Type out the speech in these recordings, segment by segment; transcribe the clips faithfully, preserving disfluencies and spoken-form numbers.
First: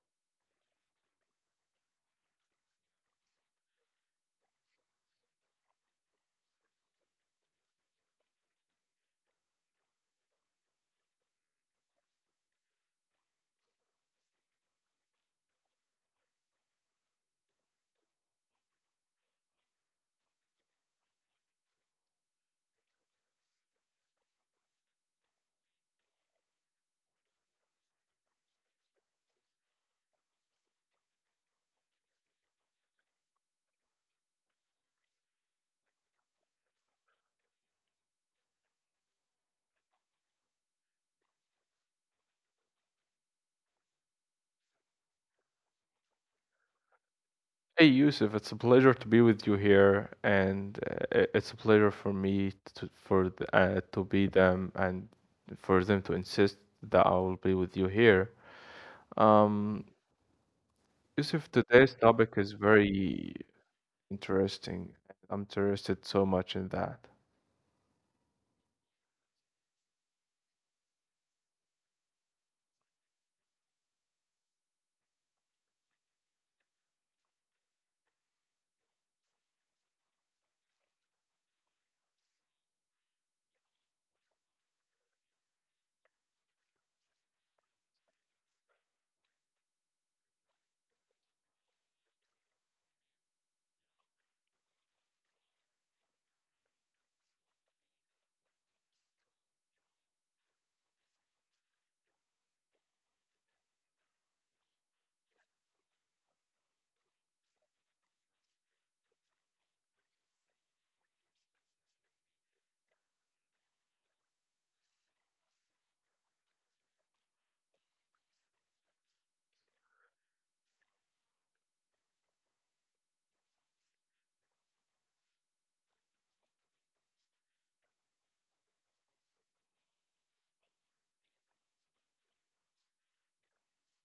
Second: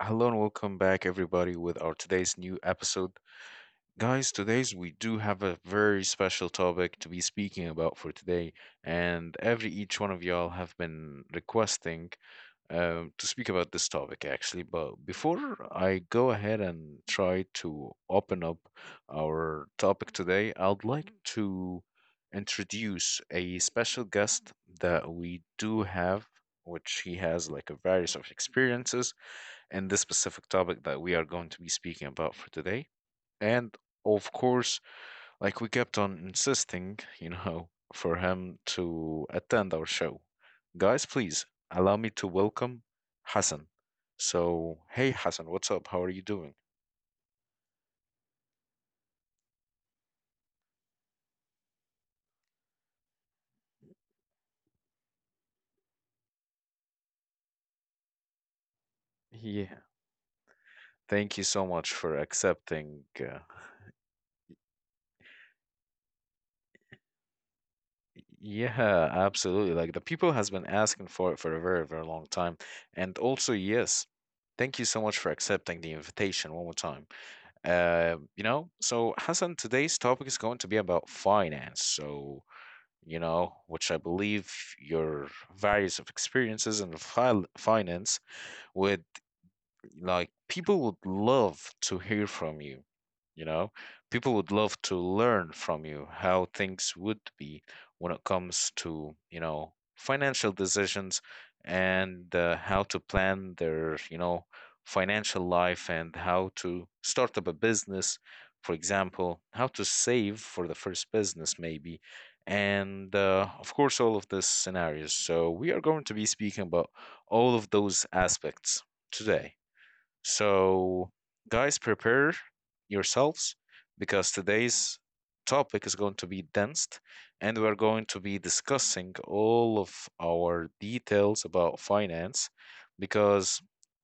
Hello and welcome back, everybody, with our today's new episode. Guys, today's we do have a very special topic to be speaking about for today, and every each one of y'all have been requesting um, to speak about this topic actually. But before I go ahead and try to open up our topic today, I'd like to introduce a special guest that we do have, which he has like a various of experiences in this specific topic that we are going to be speaking about for today. And of course, like we kept on insisting, you know, for him to attend our show. Guys, please allow me to welcome Hassan. So, hey Hassan, what's up? How are you doing? Hey Yusuf, it's a pleasure to be with you here, and uh, i- it's a pleasure for me to, for the, uh, to be them and for them to insist that I will be with you here. Yeah. Um, Thank you Yusuf, so much today's for topic is accepting. very Uh, interesting. I'm interested so much in that. yeah, absolutely. Like the people has been asking for it for a very, very long time. And also, yes, thank you so much for accepting the invitation one more time. Uh, you know, so Hassan, today's topic is going to be about finance. So, you know, which I believe your various of experiences in fi finance would, like, people would love to hear from you, you know, people would love to learn from you how things would be when it comes to, you know, financial decisions, and uh, how to plan their, you know, financial life, and how to start up a business, for example, how to save for the first business maybe, and uh, of course, all of these scenarios. So we are going to be speaking about all of those aspects today. So, guys, prepare yourselves, because today's topic is going to be dense, and we're going to be discussing all of our details about finance, because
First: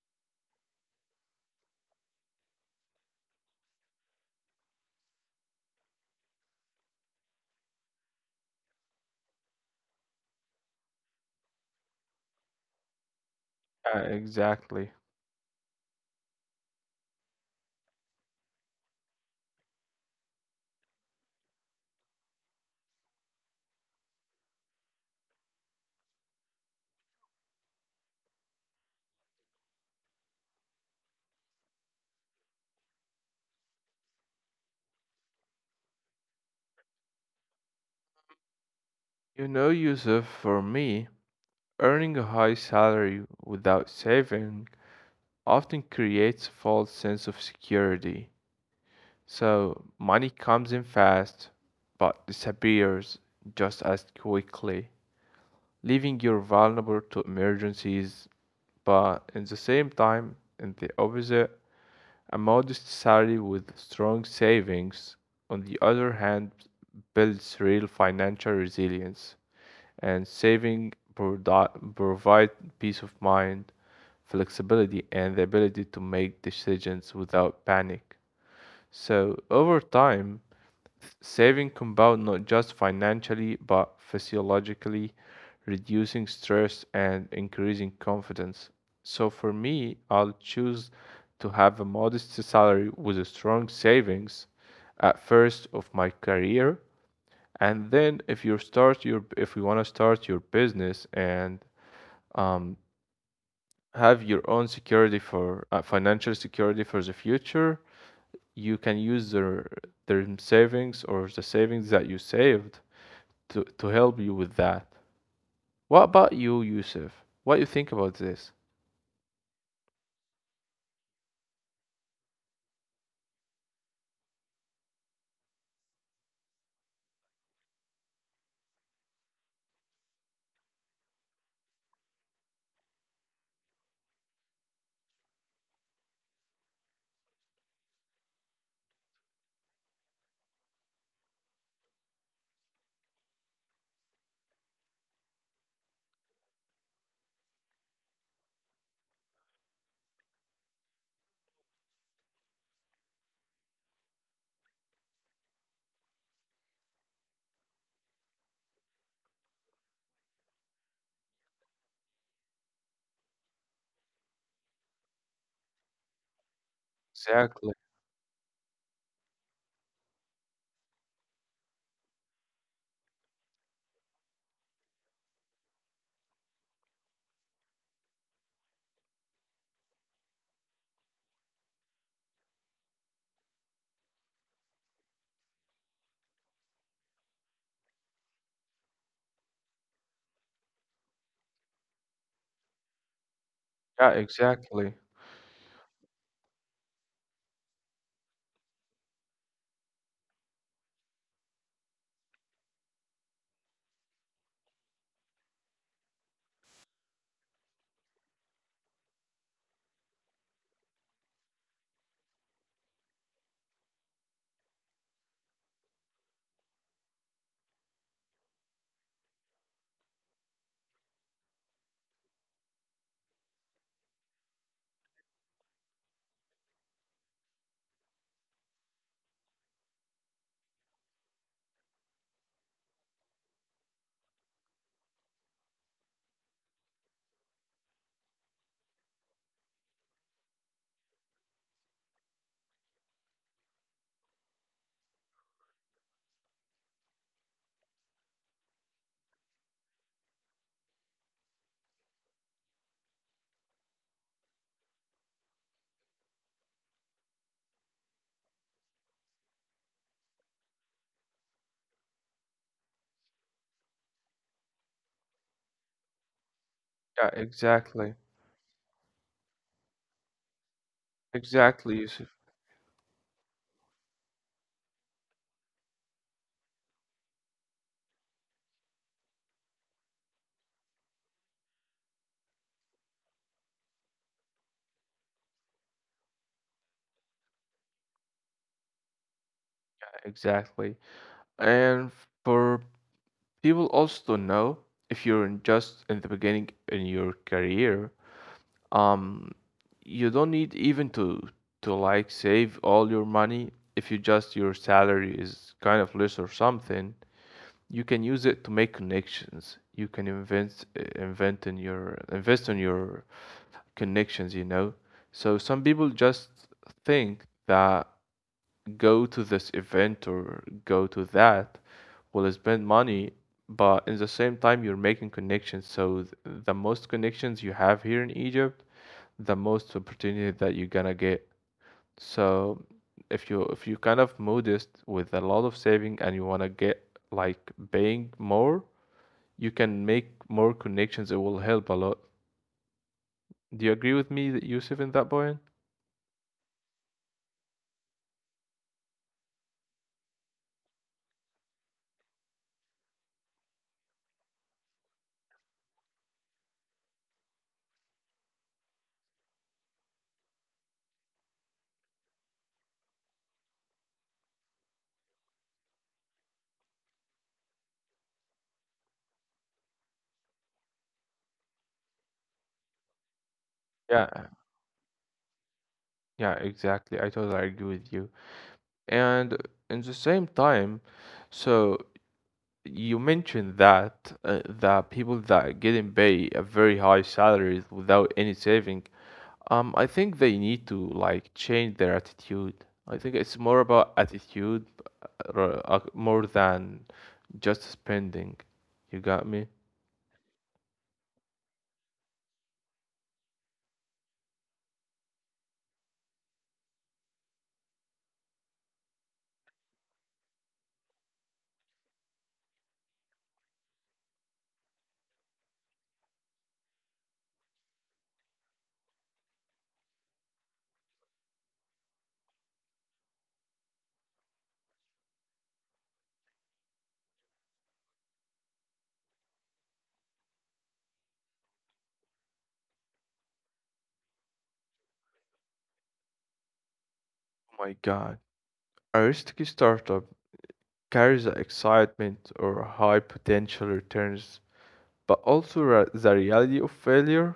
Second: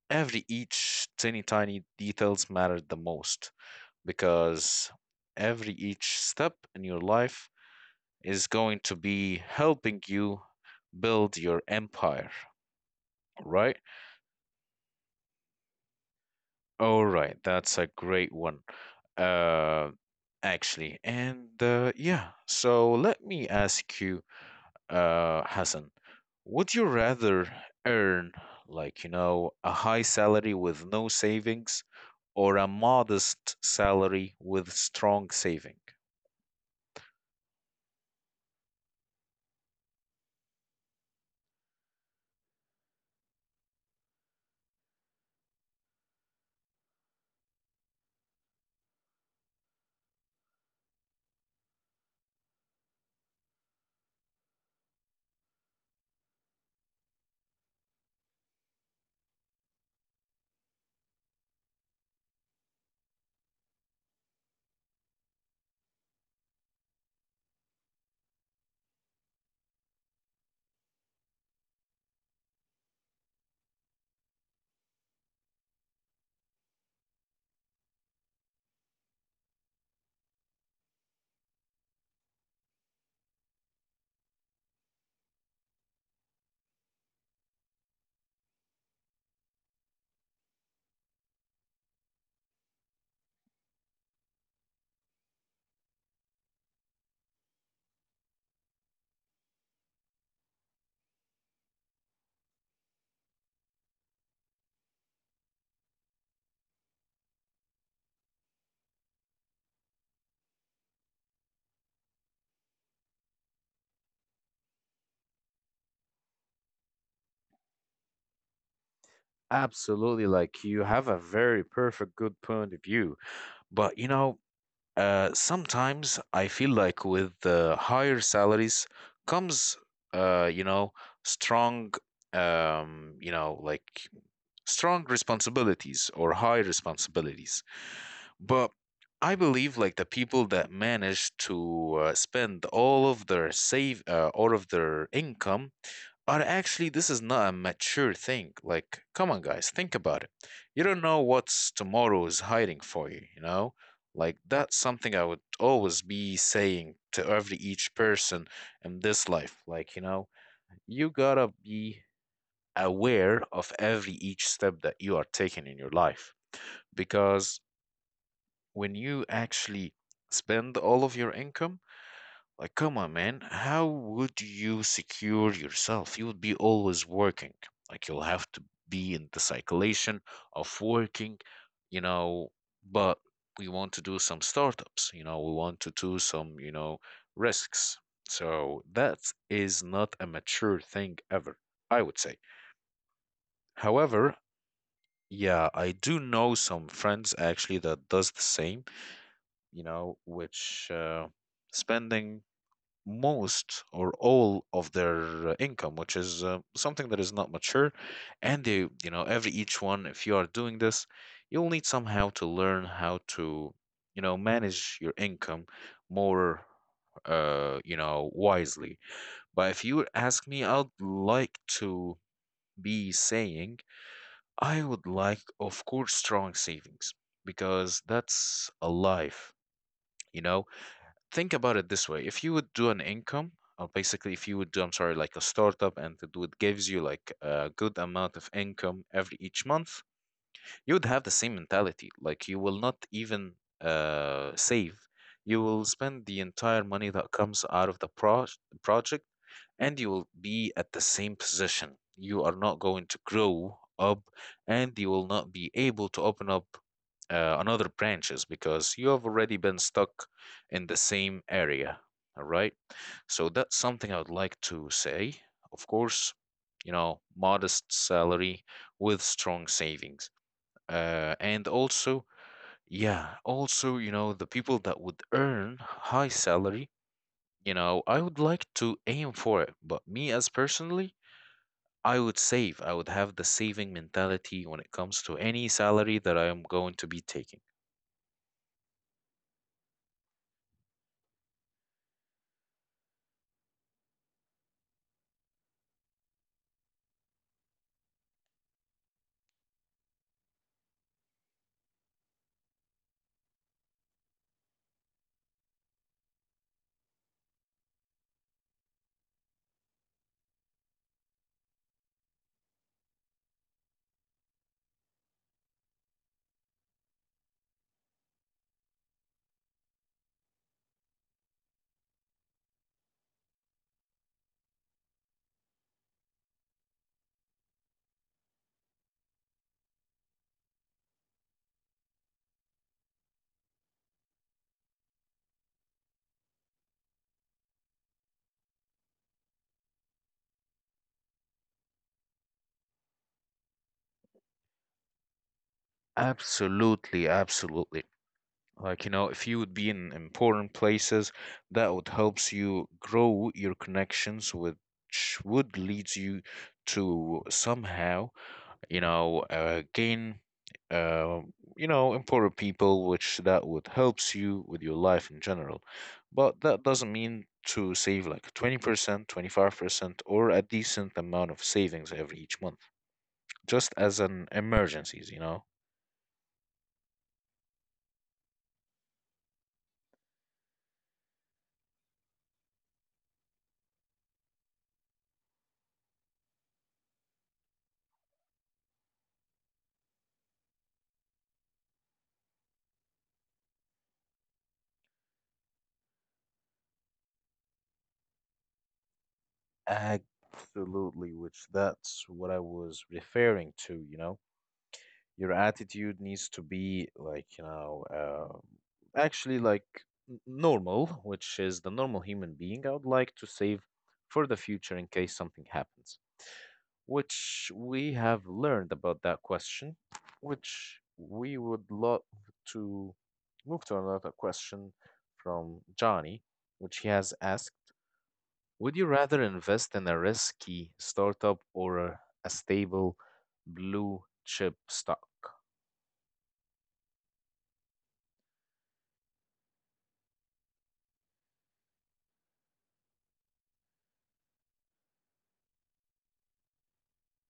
every each tiny tiny details matter the most, because every each step in your life is going to be helping you build your empire, right? Uh, exactly. All right, that's a great one. Uh, actually, and uh, yeah, so let me ask you, uh, Hassan, would you rather earn, like, you know, a high salary with no savings, or a modest salary with strong saving? You know, Yusuf, for me, earning a high salary without saving often creates a false sense of security. So money comes in fast but disappears just as quickly, leaving you vulnerable to emergencies. But at the same time, in the opposite, a modest salary with strong savings, on the other hand, builds real financial resilience and saving provi- provide peace of mind, flexibility, and the ability to make decisions without panic. So over time, th- saving compound not just financially but physiologically, reducing stress and increasing confidence. So for me, I'll choose to have a modest salary with a strong savings at first of my career and then if you start your if you want to start your business and um, have your own security for uh, financial security for the future, you can use their their savings or the savings that you saved to, to help you with that. What about you, Yusuf? What you think about this? Absolutely, like you have a very perfect, good point of view. But you know, uh, sometimes I feel like with the higher salaries comes, uh, you know, strong, um, you know, like strong responsibilities or high responsibilities. But I believe, like, the people that manage to uh, spend all of their save, uh, all of their income, but actually, this is not a mature thing. Like, come on, guys, think about it. You don't know what's tomorrow is hiding for you, you know? Like, that's something I would always be saying to every each person in this life. Like, you know, you gotta be aware of every each step that you are taking in your life. Because Exactly. when you actually spend all of your income, like, come on, man. How would you secure yourself? You would be always working. Like, you'll have to be in the circulation of working, you know. But we want to do some startups, you know, we want to do some, you know, risks. So that is not a mature thing ever, I would say. Yeah, However, exactly. yeah, I do know some friends actually that does the same, you know, which uh, spending most or all of their uh, income, which is uh, something that is not mature. And they, you know, every each one, if you are doing this, you'll need somehow to learn how to, you know, manage your income more, uh, you know, wisely. But if you ask me, I'd like to be saying, I would like, of course, strong savings, because that's a life. You know, think about it this way, if you would do an income, or basically if you would do, I'm sorry, like a startup, and it would gives you like a good amount of income every each month, you would have the same mentality. Like, you will not even uh, save. You will spend the entire money that comes out of the pro- project, and you will be at the same position. You are not going to grow up, and you will not be able to open up uh, another branches, because you have already been stuck in the same area. All right. So that's something I would like to say. Of course, you know, Yeah, modest exactly. salary with strong savings, uh, and Exactly, also, Yusuf. yeah, also, you know, the people that would earn high salary, you know, I would like to aim for it, but me, as personally, I would save, I would have the saving mentality when it comes to any salary that I am going to be taking. Exactly. And for People also know if you're in just in the beginning in your career, um, you don't need even to to like save all your money. If you just your salary is kind of less or something, you can use it to make connections. You can invent invent in your invest in your connections, you know. So some people just think that go to this event or go to that will spend money, but in the same time, you're making connections. So th- the most connections you have here in Egypt, the most opportunity that you're gonna get. So if you if you kind of modest with a lot of saving and you wanna get like paying more, you can make more connections. It will help a lot. Do you agree with me, Yusuf, in that point? Absolutely, absolutely, like, you know, if you would be in important places that would helps you grow your connections, which would leads you to somehow, you know, uh, gain, uh, you know, empower people, which that would helps you with your life in general. But that doesn't mean to save like twenty percent, twenty-five percent, or a decent amount of savings every each month, just as Yeah, an emergencies, you know. yeah, exactly. I totally agree with you. And in the same time, so you mentioned that uh, the people that getting paid a very high salaries without any saving, um, I think they need to like change their attitude. I think it's more about attitude ra- uh, more than just spending. You got me? Absolutely, which that's what I was referring to, you know. Your attitude needs to be like, you know, uh, actually, like, n- normal, which is the normal human being. I would like to save for the future in case something happens, which we have learned about that question, which we would love to move to another question from Johnny, which he has asked. Would you rather invest in a risky startup or a a stable blue chip stock? Oh my God. A risky startup carries the excitement or high potential returns, but also ra- the reality of failure.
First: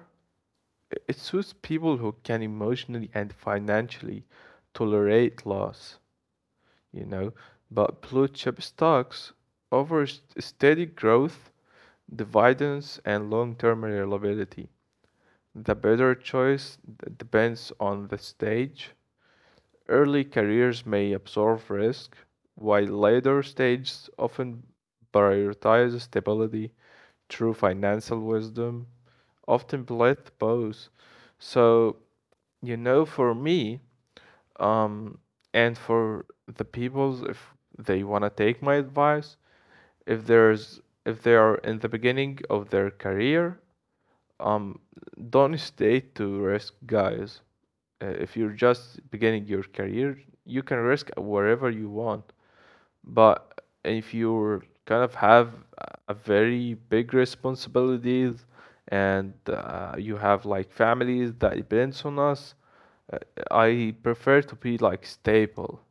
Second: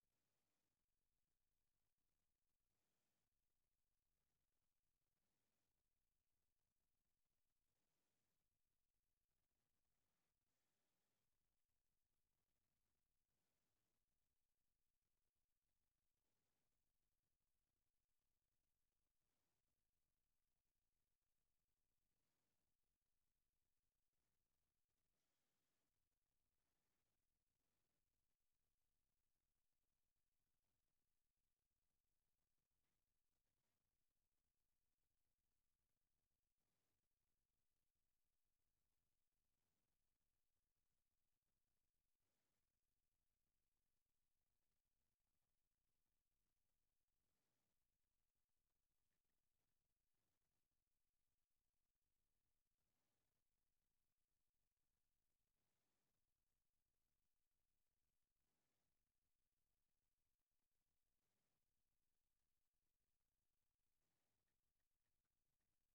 It suits people who can emotionally and financially tolerate loss, you know. But blue chip stocks offer s- steady growth, dividends, and long term reliability. The better choice d- depends on the stage. Early careers may absorb risk, while later stages often prioritize stability through financial wisdom, often both both. So you know, for me, um, and for the peoples, if they want to take my advice, if there's if they are in the beginning of their career, um, don't stay to risk, guys. Uh, if you're just beginning your career, you can risk wherever you want. But if you kind of have a very big responsibilities and uh, you have like families that depends on us, uh, I prefer to be like stable,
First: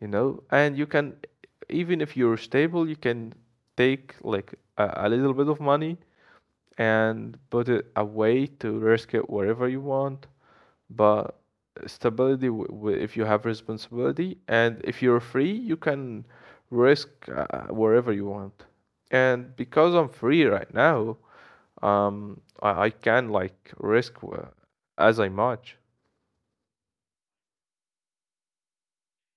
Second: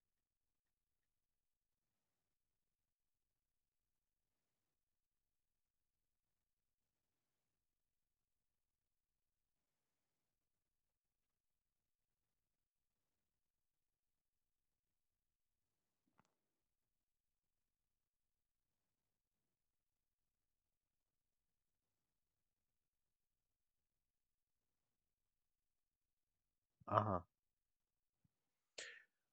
you know? And you can, even if you're stable, you can take like a, a little bit of money and put it away to risk it wherever you want. But stability, w w if you have responsibility and if you're free, you can risk uh, wherever you want. And because I'm free right now, um, I, I can like risk uh, as I much. Uh-huh.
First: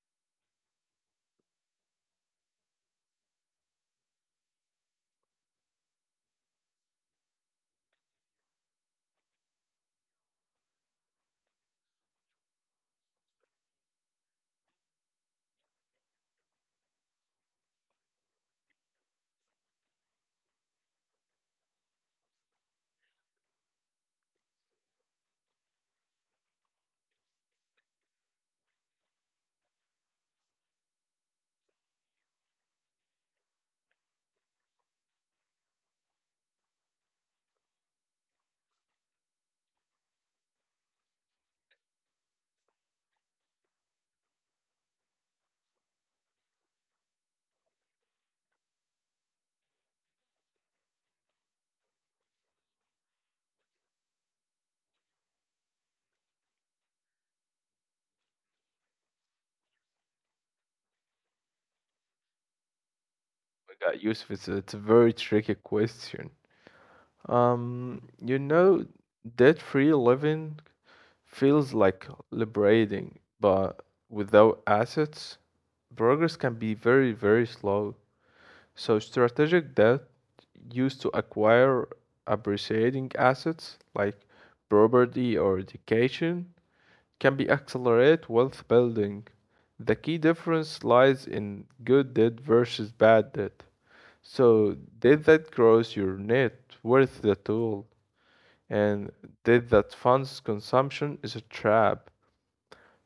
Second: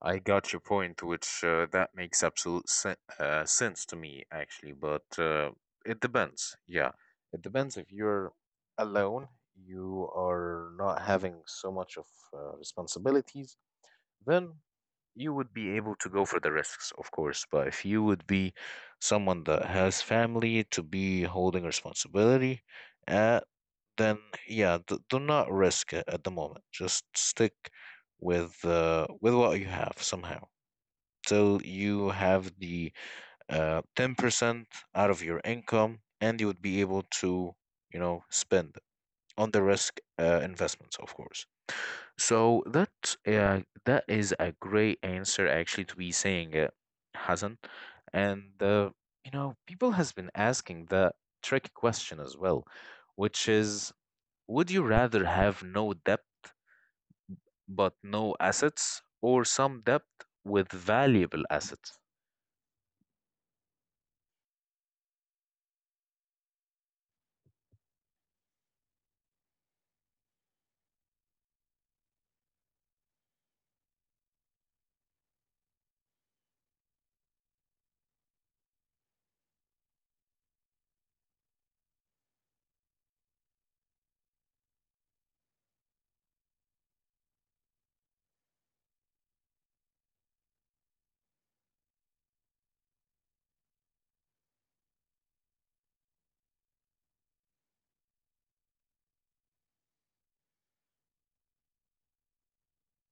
I got your point, which uh, that makes absolute se- uh, sense to me, actually. But uh, it depends. Yeah, it depends. If you're alone, you are not having so much of uh, responsibilities, then you would be able to go for the risks, of course. But if you would be someone that has family to be holding responsibility, uh, then yeah, d do not risk it at the moment. Just stick with uh, with what you have somehow till you have the uh, ten percent out of your income, and you would be able to, you know, spend on the risk uh, investments, of course. So that uh, that is a great answer actually to be saying it, Hassan. And uh, you know, people has been asking the tricky question as well, which is, would you rather have no debt but no assets, or some debt with valuable assets? I got Yusuf, it's it's a very tricky question. Um, you know, debt-free living feels like liberating, but without assets, progress can be very, very slow. So strategic debt used to acquire appreciating assets like property or education can be accelerate wealth building. The key difference lies in good debt versus bad debt. So debt that grows your net worth the tool and debt that funds consumption is a trap.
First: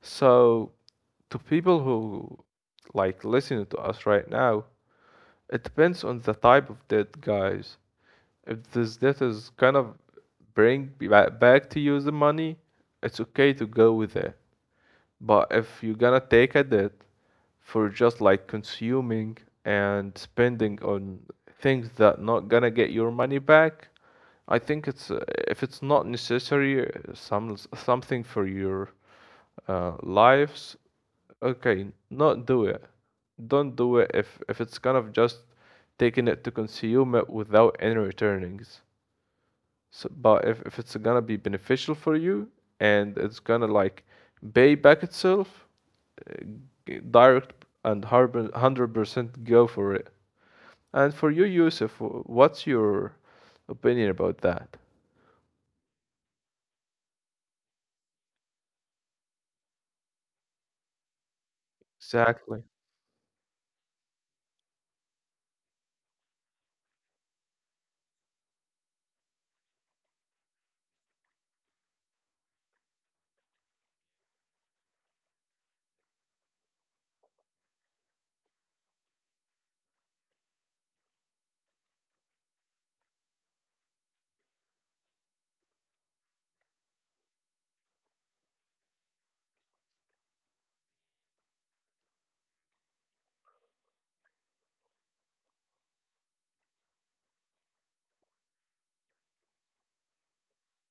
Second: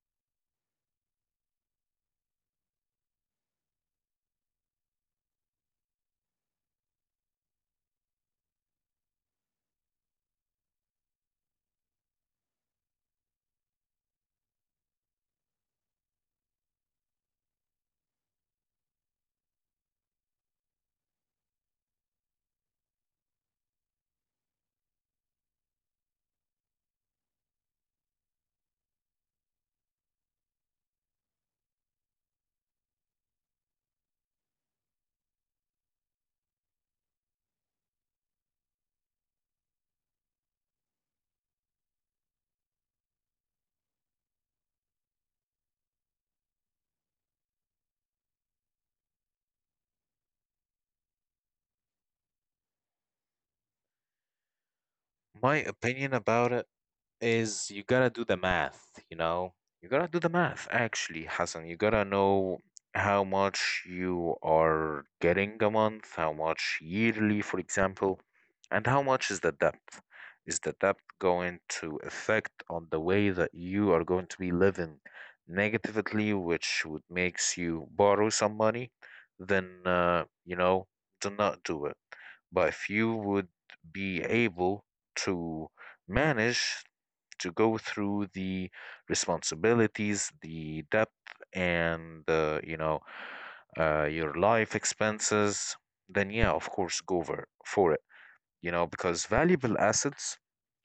So to people who like listening to us right now, it depends on the type of debt, guys. If this debt is kind of bring ba- back to you the money, it's okay to go with it. But if you're gonna take a debt for just like consuming and spending on things that not gonna get your money back, I think it's uh, if it's not necessary, uh, some something for your uh, lives, okay, not do it. Don't do it if if it's kind of just taking it to consume it without any returnings. So, but if, if it's gonna be beneficial for you and it's gonna like pay back itself, uh, g- direct and harbor- one hundred percent go for it. And for you, Yusuf, wh- what's your opinion about that? My opinion about it is, you gotta do the math, you know? You gotta do the math, actually, Hassan. You gotta Exactly, know how much you are getting a month, how much yearly, for example, and how much is the debt. Is the debt going to affect on the way that you are going to be living negatively, which would makes you borrow some money? Then, uh, you know, do not do it. But if you would be able to manage to go through the responsibilities, the debt, and uh, you know, uh, your life expenses, then yeah, of course, go for, for it, you know, because valuable assets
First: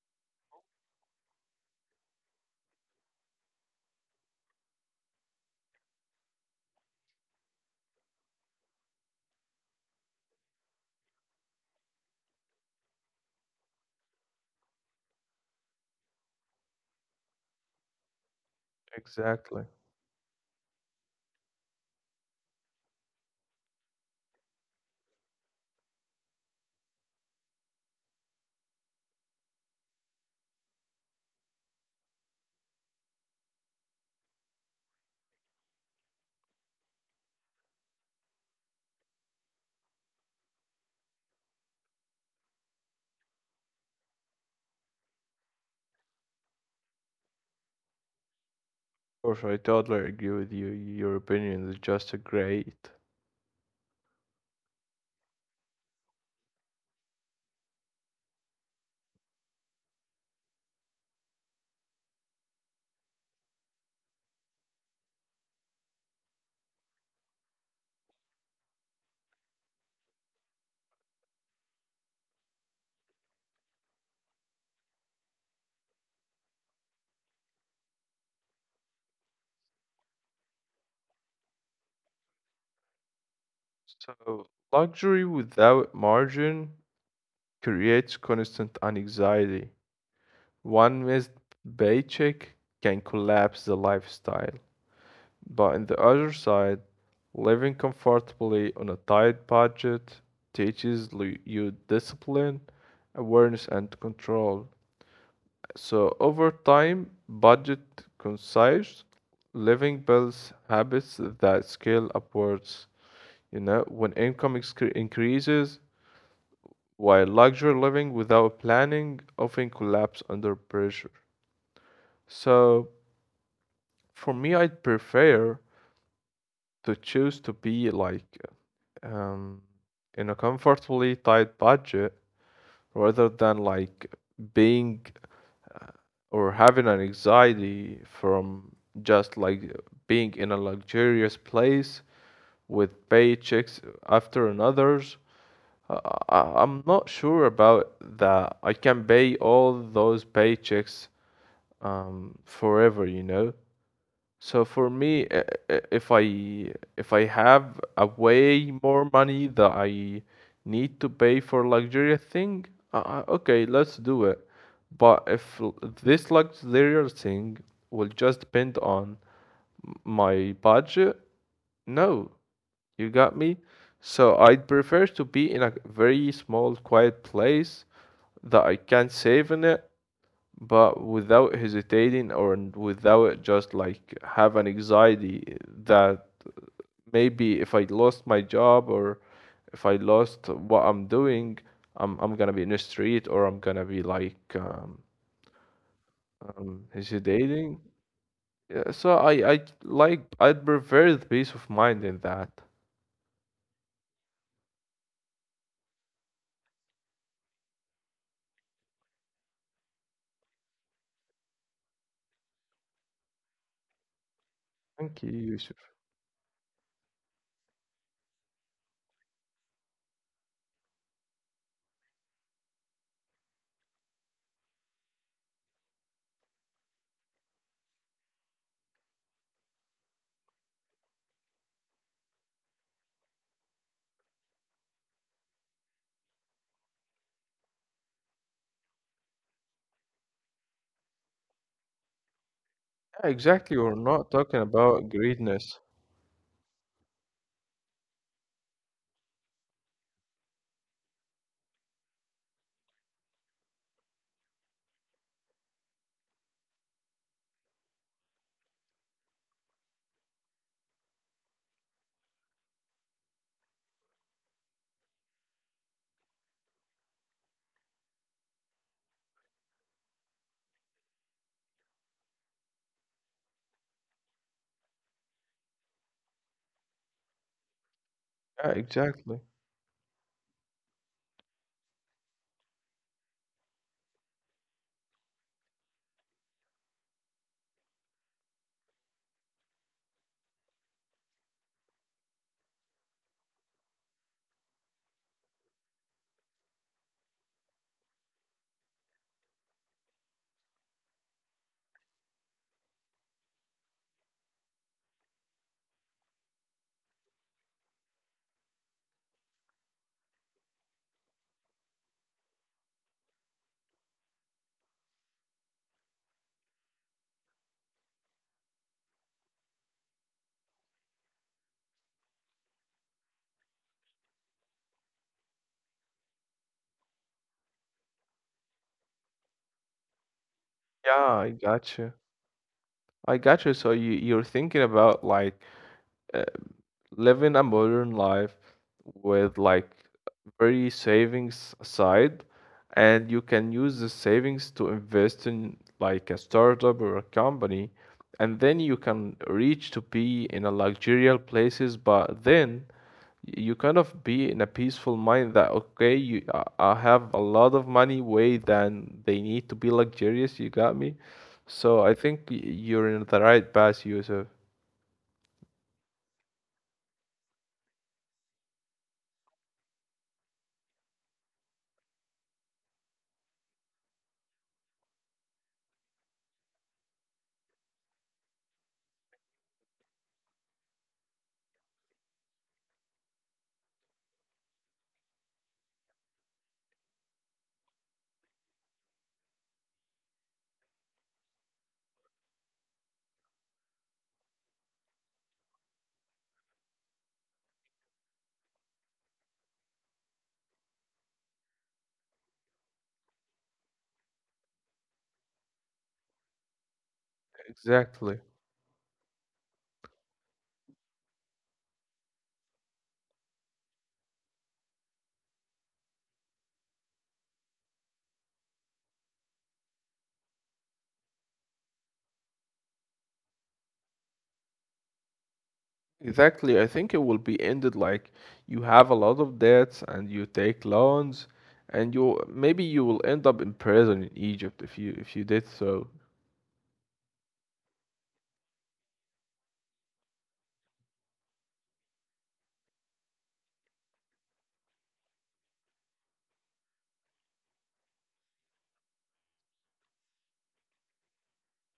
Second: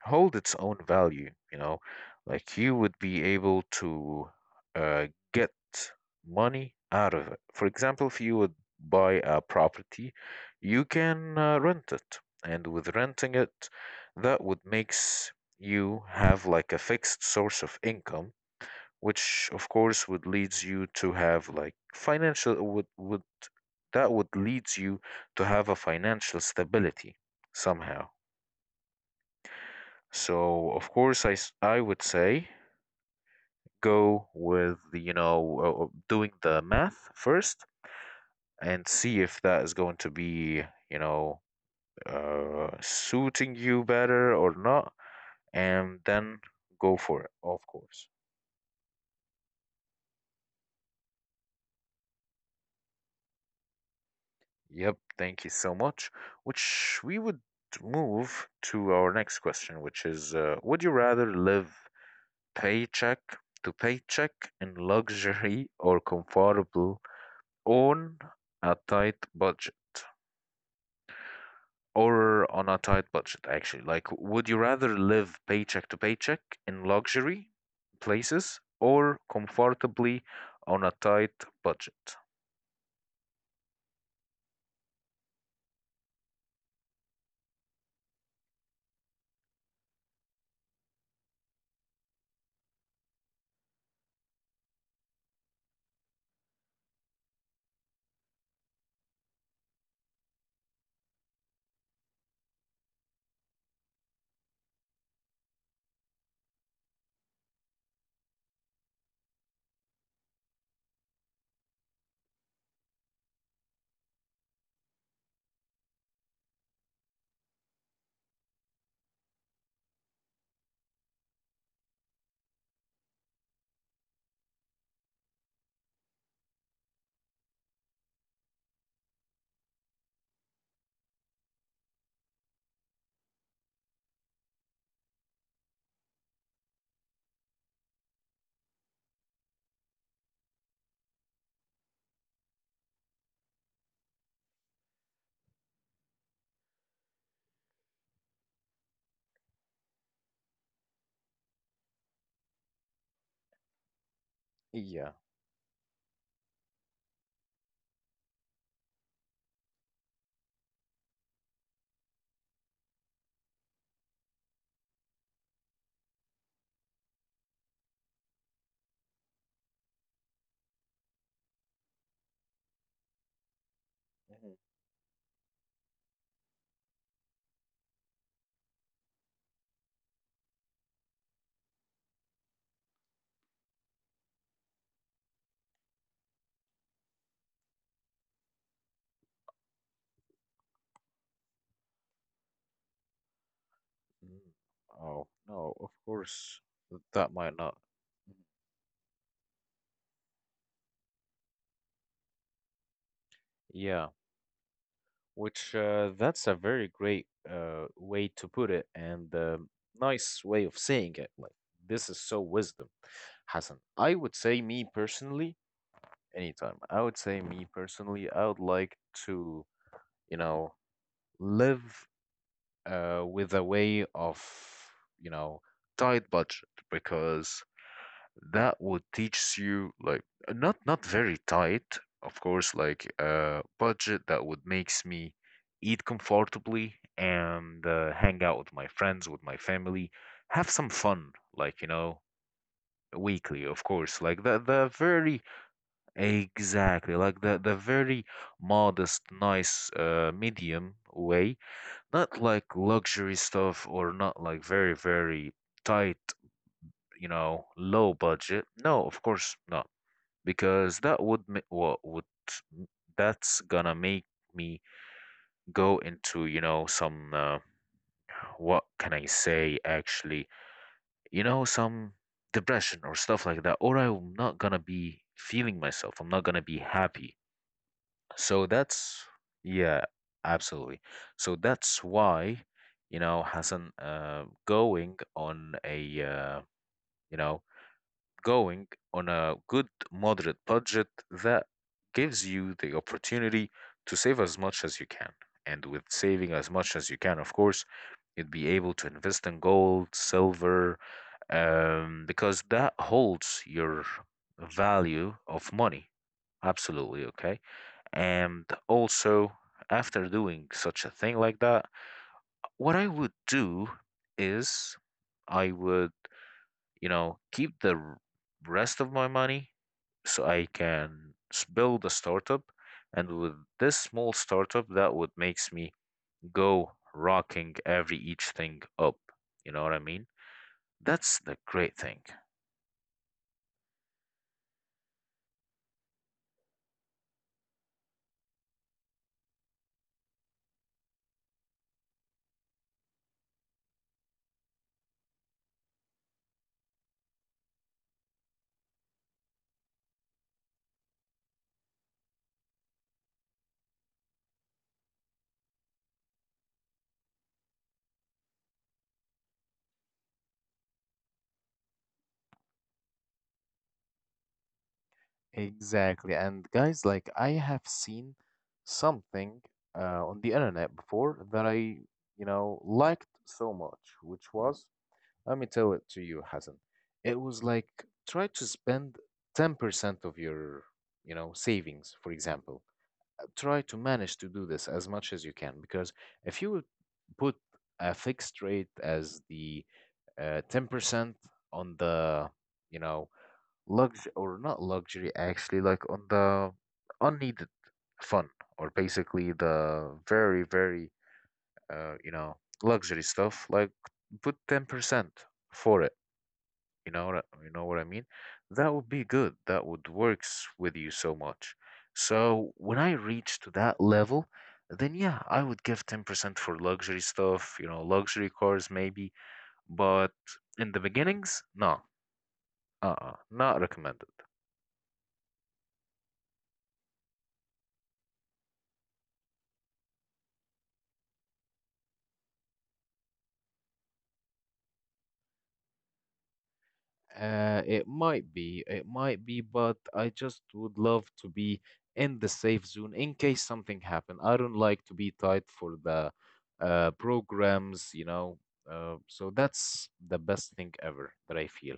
hold its own value, you know, like you would be able to uh, get money out of it. For example, if you would buy a property, you can uh, rent it. And with renting it, that would makes you have like a fixed source of income, which exactly. of course would leads you to have like financial would would that would leads you to have a financial stability somehow. So of course, I s- I would say, go with the, you know, uh, uh, doing the math first and see if that is going to be, you know, uh, suiting you better or not, and then go for it, of course. Of course, I totally agree with you. Your opinion is just great. Yep, thank you so much. Which we would move to our next question, which is uh, would you rather live paycheck to paycheck in luxury, or comfortable on a tight budget? Or on a tight budget, actually. Like, would you rather live paycheck to paycheck in luxury places, or comfortably on a tight budget? So, luxury without margin creates constant anxiety. One missed paycheck can collapse the lifestyle. But on the other side, living comfortably on a tight budget teaches lu- you discipline, awareness, and control. So over time, budget concise living builds habits that scale upwards. You know, when income excre- increases, while luxury living without planning often collapse under pressure. So for me, I'd prefer to choose to be like um, in a comfortably tight budget rather than like being or having an anxiety from just like being in a luxurious place with paychecks after another's. I, I- I'm not sure about that. I can pay all those paychecks um, forever, you know. So for Yeah. me, i- i- if I if I have a way more money that I need to pay for luxurious thing, uh, uh, okay, let's do it. But if l- this luxurious thing will just depend on m- my budget, no, you got me. So I'd prefer to be in a very small, quiet place that I can save in it but without hesitating or n- without just like have an anxiety that maybe if I lost my job or if I lost what I'm doing, I'm I'm gonna be in the street or I'm gonna be Mm. like um, Oh, no, of course, um th- that might hesitating. not. Yeah, so I I like I'd prefer the peace of mind in that. Yeah, which uh, that's a very great uh, way to put it, and um, nice way of saying it. Like, this is so wisdom, Hassan. I would say, me Thank you, personally, Yusuf. anytime, I would say, me personally, I would like to, you know, live uh, with a way of, you know, tight budget because that would teach you like uh, not not very tight of course, like a budget that would makes me eat comfortably and uh, hang out with my friends, with my family, have some fun, like you know, Yeah, weekly exactly. of We're course, not like the talking the about very greediness. exactly, like the the very modest, nice uh, medium way. Not like luxury stuff or not like very very tight, you know, low budget. No, of course not, because that would ma- what would, that's gonna make me go into, you know, some uh, what can I say actually, you know, some depression or stuff like that, or I'm not gonna be feeling myself, I'm not gonna be happy, so Yeah, that's, exactly. yeah, absolutely. So that's why, you know, Hassan, uh, going on a uh, you know going on a good moderate budget that gives you the opportunity to save as much as you can. And with saving as much as you can, of course, you'd be able to invest in gold, silver, um, because that holds your value of money. Absolutely, okay. And also, after doing such a thing like that, what I would do is I would, you know, keep the r- rest of my money so I can s- build a startup. And with this small startup, that would makes me go rocking every each thing up. You know what I mean? Yeah, That's I the great got you. thing. I got you. So you you're thinking about like uh, living a modern life with like very savings aside and you can use the savings to invest in like a startup or a company and then you can reach to be in a luxurious places but then you kind of be in a peaceful mind that okay you I I have a lot of money way than they need to be luxurious, you got me. So I think y- you're in the right path, Yusuf, Exactly. And guys, like I have seen something uh, on the internet before that I, you know, liked so much, which was, let me tell it to you, Hassan. It was like try to spend ten percent of your, you know, savings, for example. Try to manage to do this as much as you can, because if you would put a fixed rate as the uh, ten percent on the, you know, lux or not luxury actually, like on the unneeded fun, or basically the very very uh, you know, luxury stuff, like put ten percent for it. You know what I- you know what I mean? exactly. That would be good. That would works with you so much. So when I reach to that level, then yeah, I would give ten percent for luxury stuff, you know, luxury cars maybe, but in the beginnings, no. Uh-uh, not recommended. Exactly. I think it will be ended like you have a lot of debts and you take loans and you maybe you will end up in prison in Egypt if you if you did so. Uh, it might be, it might be, but I just would love to be in the safe zone in case something happened. I don't like to be tied for the uh, programs, you know. Uh, so that's the best thing ever that I feel.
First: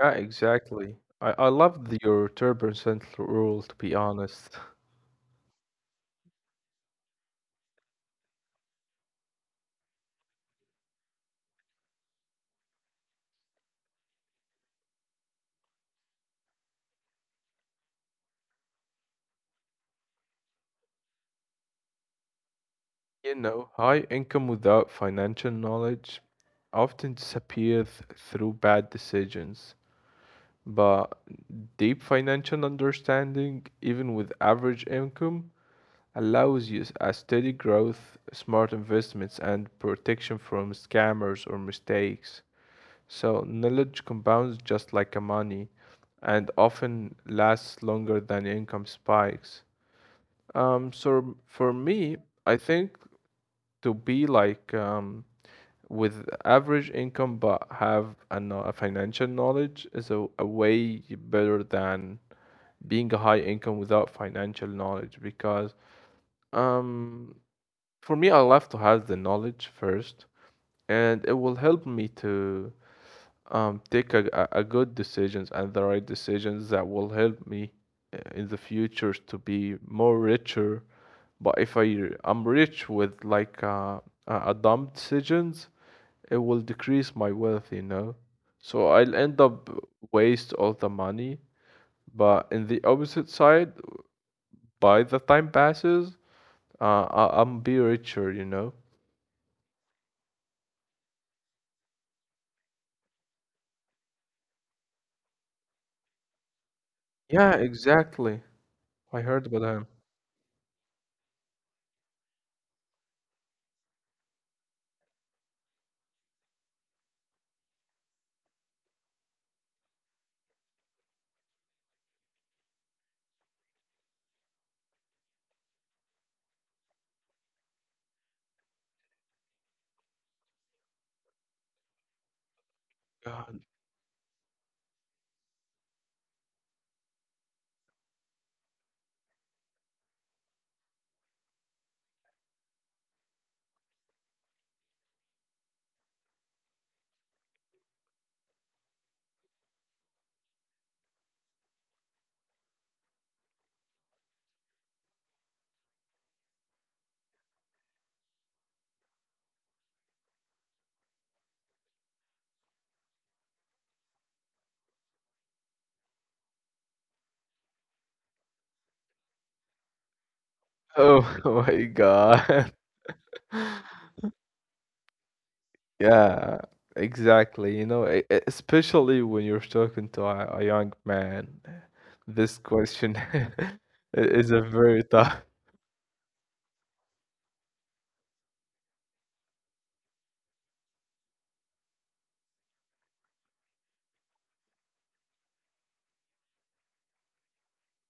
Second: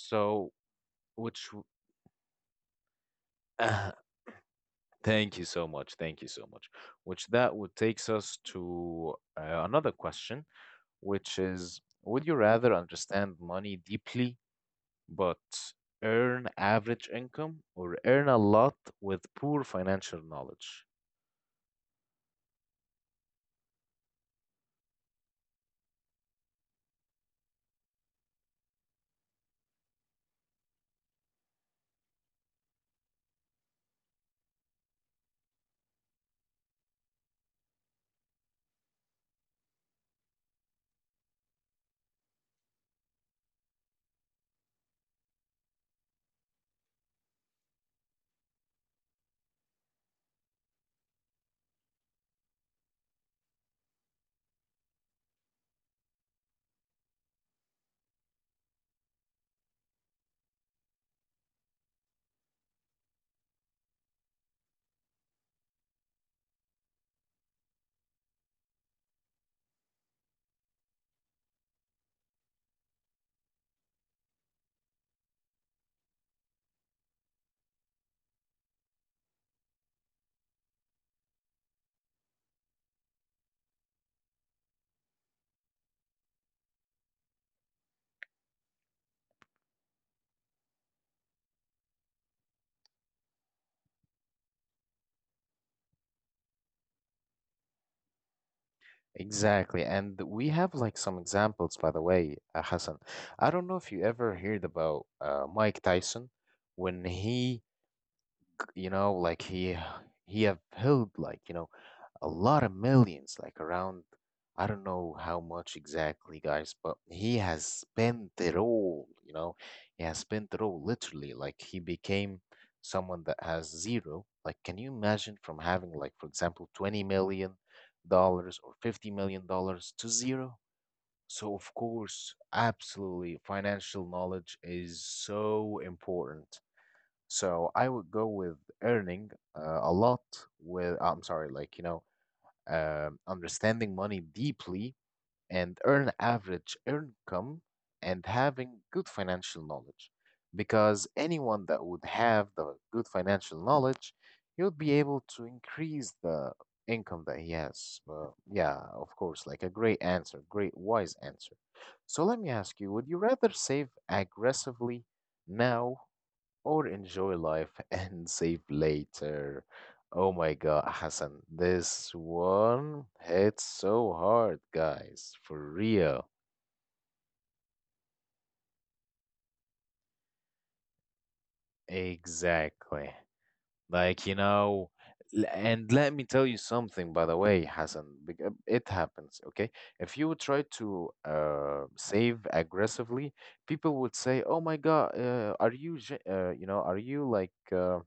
Yeah, exactly. I, I which, love the, your ten percent rule w- to be honest. thank you so much, thank you so much. Which that would takes us to uh, another question, which is, would you rather understand money deeply but earn average income, or earn a lot with poor financial knowledge? You know, high income without financial knowledge often disappears through bad decisions. But deep financial understanding, even with average income, allows you a steady growth, smart investments, and protection from scammers or mistakes. So, knowledge compounds just like a money and often lasts longer than income spikes. Um, so, for me, I think to be like um, with average income but have a, kno- a financial knowledge is a, a way better than being a high income without financial knowledge because um for me I love to have the knowledge first and it will help me to um take a, a, a good decisions and the right decisions that will help me uh, in the future to be more richer, but if I I'm rich with like uh, a a dumb decisions, it will decrease my wealth you know, so I'll end up waste all the money, but in the opposite side, by the time passes, Uh, I, I'm be richer, you know? Exactly. And we have like some examples, by the way, uh, Hassan. I don't know if you ever heard about uh, Mike Tyson when Yeah, he, exactly. you know, I heard like about he him. he have held, like, you know, a lot of millions, like around, I don't know how much exactly, guys, but he has spent it all, you know? He has spent it all literally. Like, he became someone that has zero. Like, can you imagine from having, like, for example, twenty million dollars or fifty million dollars to zero? So, of course, absolutely, God. financial knowledge is so important. So I would go with earning uh, a lot, with, I'm sorry, like, you know, um, understanding money deeply, and earn average income and having good financial knowledge. Because anyone that would have the good financial knowledge, he would be able to increase the income that he has. Uh, yeah, of course, like a great answer, great wise answer. So let me ask you, would you rather save aggressively now or enjoy life and save later? Oh my God, Oh Hassan, my this God. one hits so hard, guys, for real. Yeah, exactly. You know, e- e- especially when you're talking to a, a young man, this Exactly. question i- Like, you is a know, very tough. l- and let me tell you something, by the way, Hassan, bec- uh, it happens, okay? If you try to uh, save aggressively, people would say, "Oh my God, uh, are you, ge- uh, you know, are you like, uh,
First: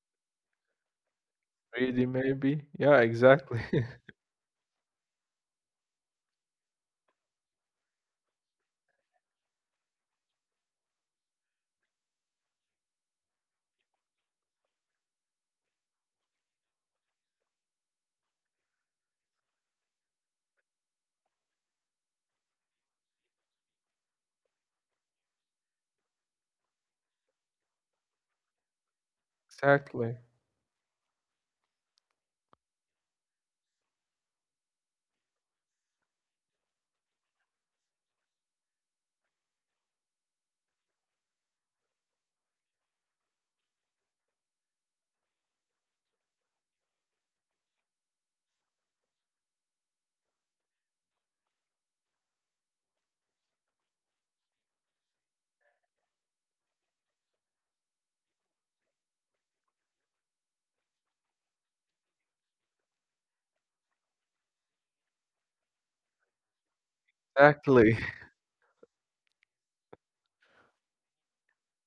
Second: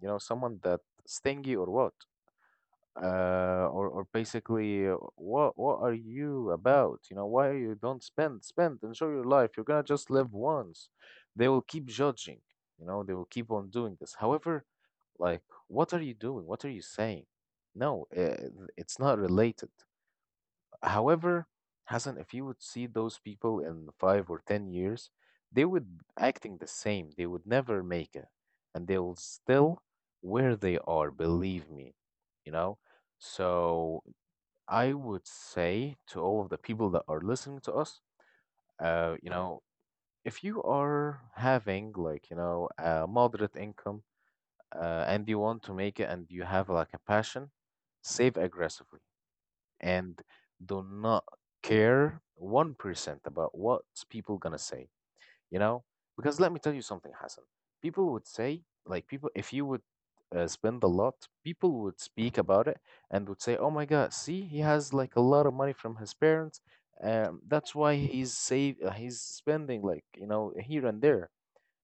you know, someone that stingy or what?" Really, maybe? Yeah, exactly. uh, or or basically, uh, what what are you about? You know, why you don't spend, spend, enjoy your life. You're gonna just live once. They will keep judging. You know, they will keep on doing this. However, like, what are you doing? What are you saying? No, uh, it's not related. However, Hassan, if you would see those people in five or ten years, they would acting the same. They would never make it, and they will still Exactly. where they are. Believe me, you know. So I would say to all of the people that are listening to us, uh, you know, if you are having like, you know, a moderate income, uh, and you want to make it and you have like a passion, save aggressively and do not care one percent about what's people gonna say, you know? Because let me tell you something, Hassan. People would say, like, people, if you would uh, spend a lot, people would speak about it and would say, oh my God, see, he has like a lot of money from his parents. Um, that's Exactly. why he's save, uh, he's spending like, you know, here and there.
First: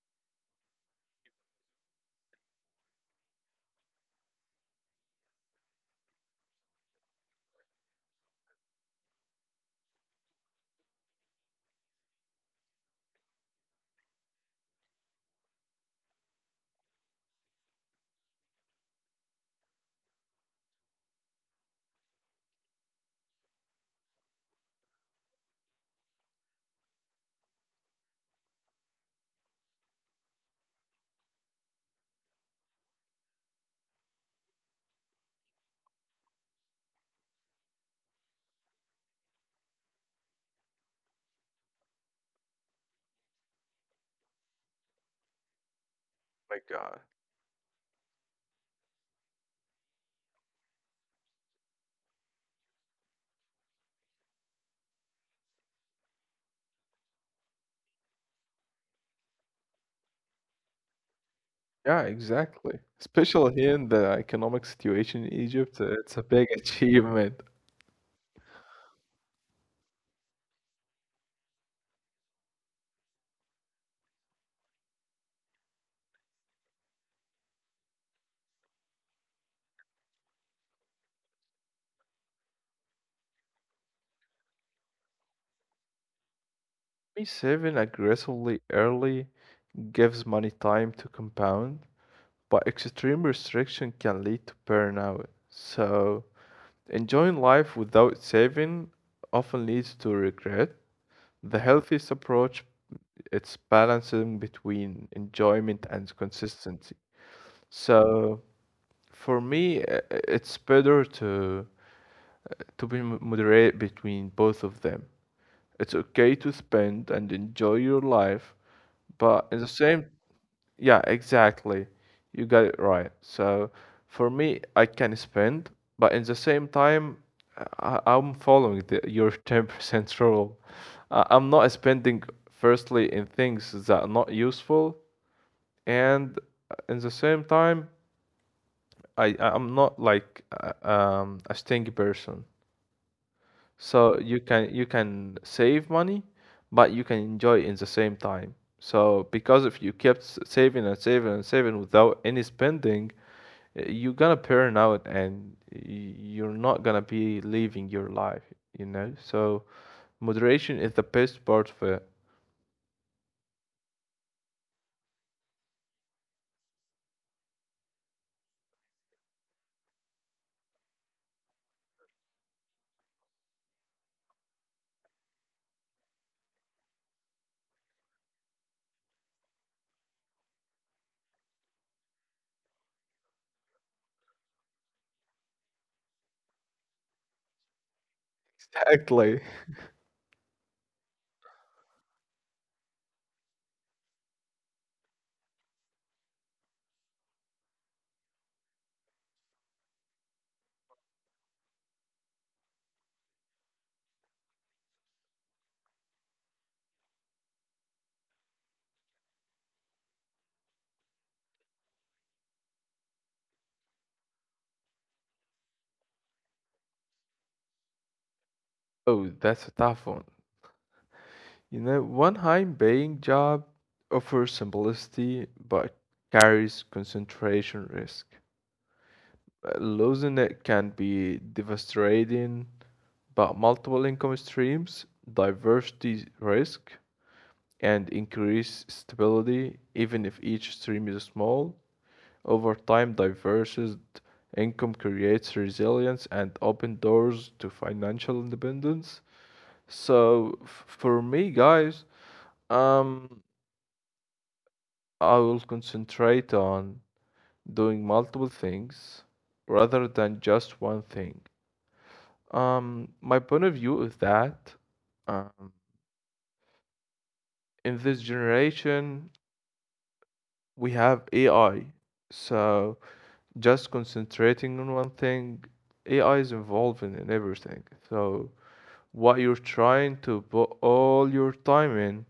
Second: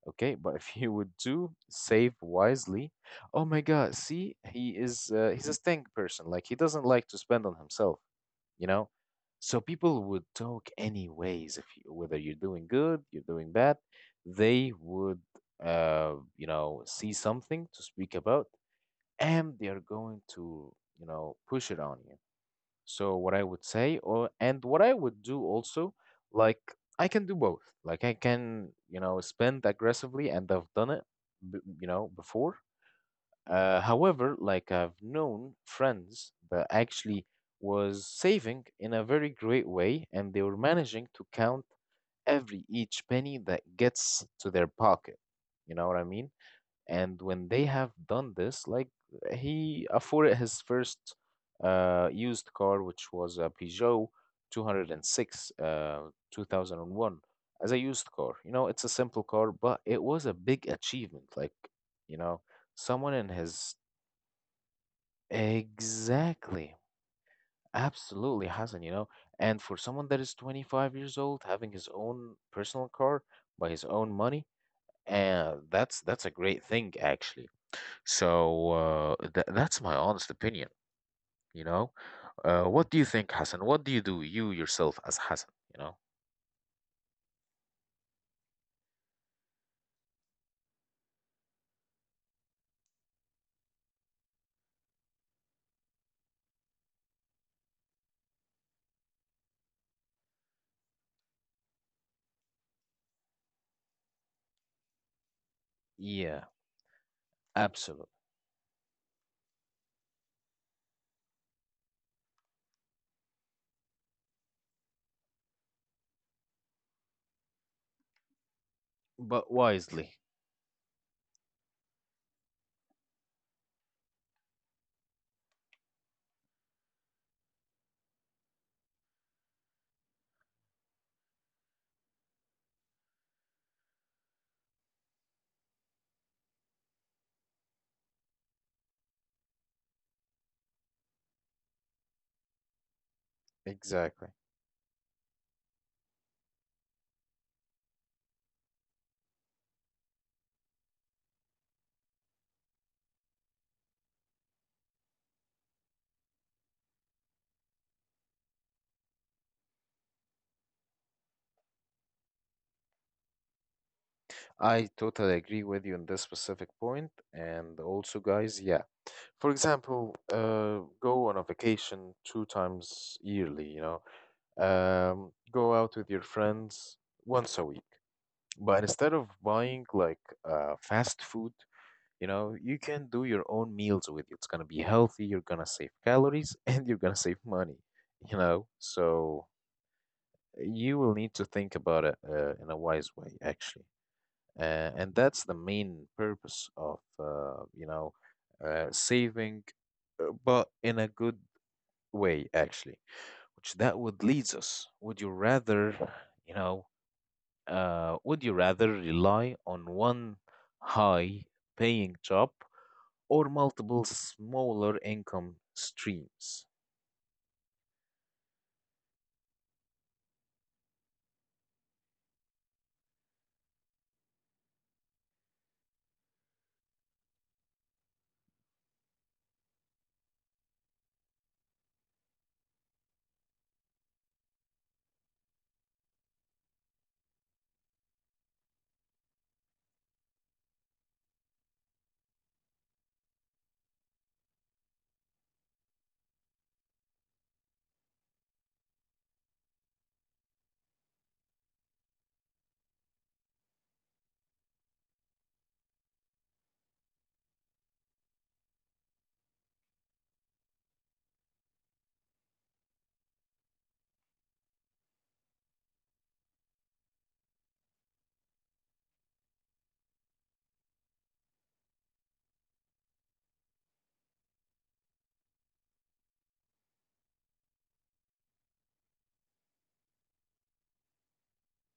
Okay, but if you would do save wisely, oh my God, see, he is uh, he's a stink person. Like he doesn't like to spend on himself, you know? So people would talk anyways, if you, whether you're doing good, you're doing bad, they would, uh, you know, see something to speak about, and they are going to, you know, push it on you. So what I would say, or and what I would do also, like I can do both. Like I can, you know, spend aggressively, and I've done it, b- you know, before. Uh, however, like I've known friends that actually was saving in a very great way and they were managing to count every each penny that gets to their pocket. You know what I mean? My God. And when they have done this, like he afforded his first uh, used car, which was a Peugeot two hundred six, uh, two thousand one, as a used car. You know, it's a simple car, but it was a big achievement. Like, Yeah, you know, exactly. someone in Especially his, here in the economic situation in Egypt, uh, it's a big exactly. achievement. Absolutely, Hassan, you know. And for someone that is twenty-five years old, having his own personal car by his own money, uh, that's that's a great thing actually. So uh, th that's my honest opinion, you know. Uh, what do you think, Hassan? What do you do, you yourself as Hassan, you know? Me Saving aggressively early gives money time to compound, but extreme restriction can lead to burnout. So, enjoying life without saving often leads to regret. The healthiest approach it's balancing between enjoyment and Yeah, consistency. absolutely. So for me, uh, it's better to to be mo- moderate between both of them. It's okay to spend and enjoy your life, but But at the same— wisely. yeah, exactly. You got it right. So for me, I can spend, but in the same time, I, I'm following the, your ten percent rule. Uh, I'm not spending firstly in things that are not useful, and uh, in the same time, I I'm not like uh, um, a stingy person. So Exactly. you can you can save money, but you can enjoy in the same time. So because if you kept s- saving and saving and saving without any spending, Uh, you're gonna burn out and you're not gonna be living your life, you know? So moderation is the best part of it. I totally agree with you on this specific point, and also, guys, yeah. For example, uh, go on a vacation two times yearly, you know, um, go out with your friends once a week. But instead of buying like uh, fast food, you know, you can do your own meals with it. It's gonna be healthy, you're gonna save calories, and you're gonna save money, you know. Exactly. So you will need to think about it uh, in a wise way, actually. Uh, and that's the main purpose of, uh, you know, uh, saving, uh, but in a good way, actually, which that would leads us. Would you rather, you know, uh, would you rather rely on one high paying job or multiple smaller income streams? Oh, that's a tough one. You know, one high-paying job offers simplicity but carries concentration risk. Uh, Losing it can be devastating, but multiple income streams, diversity risk, and increased stability, even if each stream is small. Over time, diversity income creates resilience and open doors to financial independence. So f- for me, guys, um, I will concentrate on doing multiple things rather than just one thing. Um, my point of view is that um, in this generation we have A I. So just concentrating on one thing, A I is involved in, in everything. So what you're trying to put all your time in,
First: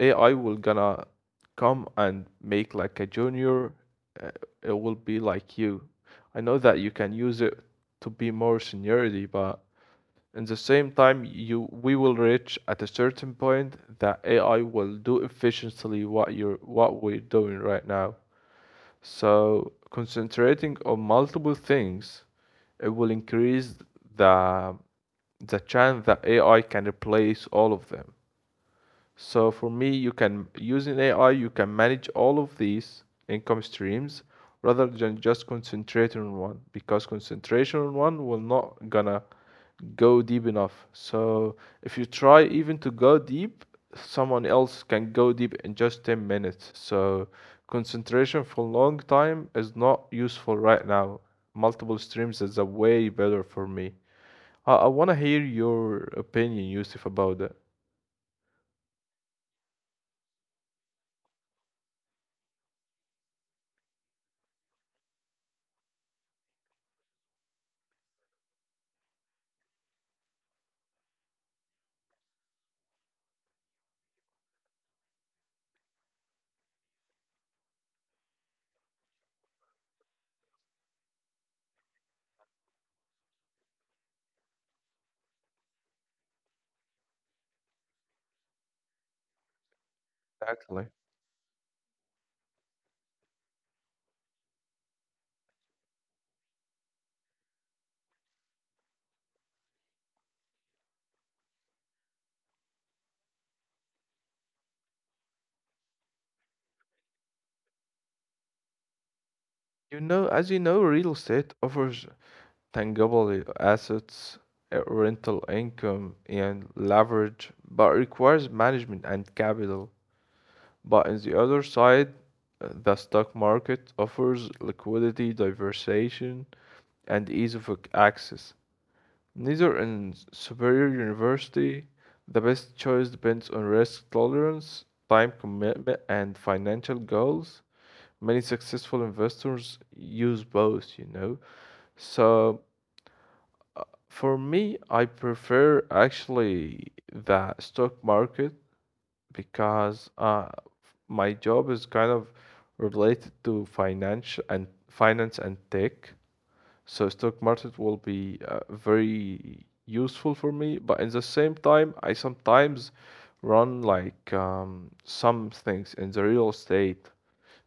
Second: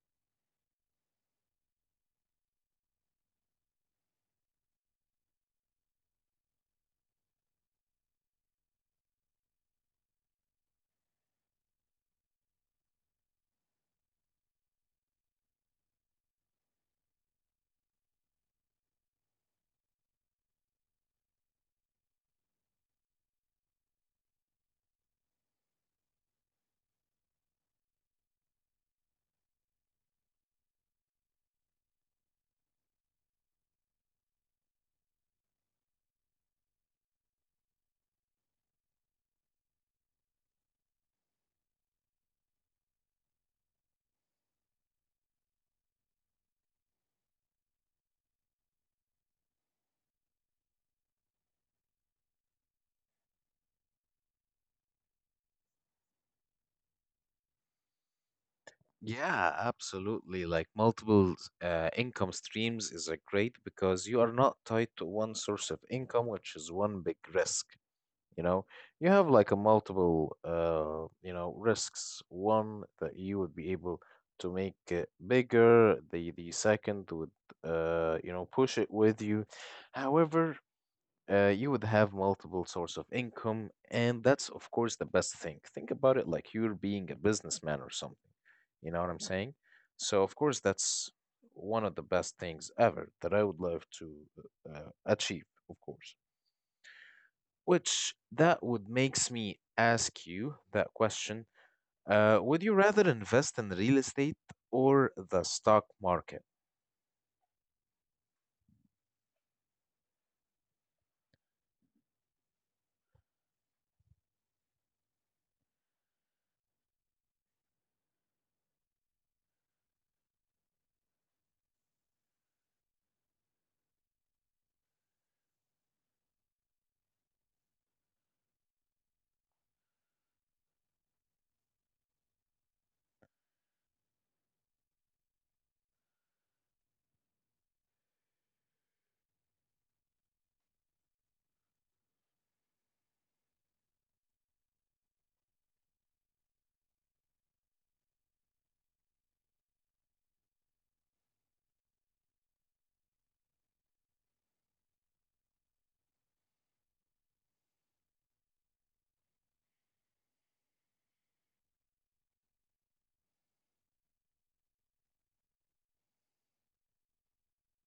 A I will gonna come and make like a junior. Uh, it will be like you. I know that you can use it to be more seniority, but in the same time, you we will reach at a certain point that A I will do efficiently what you're what we're doing right now. So concentrating on multiple things, it will increase the the chance that A I can replace all of them. So for me, you can using A I, you can manage all of these income streams rather than just concentrate on one, because concentration on one will not gonna go deep enough. So if you try even to go deep, someone else can go deep in just ten minutes. So concentration for a long time is not useful right now. Multiple streams is a way better for me. I, I want to hear your opinion, Yusuf, about that. Yeah, absolutely. Like multiple uh, income streams is a great, because you are not tied to one source of income, which is one big risk. You know, you have like a multiple uh you know, risks, one that you would be able to make it bigger, the the second would uh you know, push it with you. However, uh, you would have multiple source of income, and that's of course the best thing. Think about it, like you're being a businessman or something, you know what I'm saying? So of course Exactly. that's one of the best things ever that I would love to uh, achieve, of course, which that would makes me ask you that question. Uh, would you rather invest in real estate or the stock market? You know, as you know, real estate offers tangible assets, uh, rental income, and leverage, but requires management and capital. But on the other side, uh, the stock market offers liquidity, diversification, and ease of ac- access. Neither in s- superior university, the best choice depends on risk tolerance, time commitment, and financial goals. Many successful investors use both, you know. So for me, I prefer actually the stock market because uh, my job is kind of related to finance and finance and tech. So stock market will be uh, very useful for me, but at the same time, I sometimes run like um, some things in the real estate.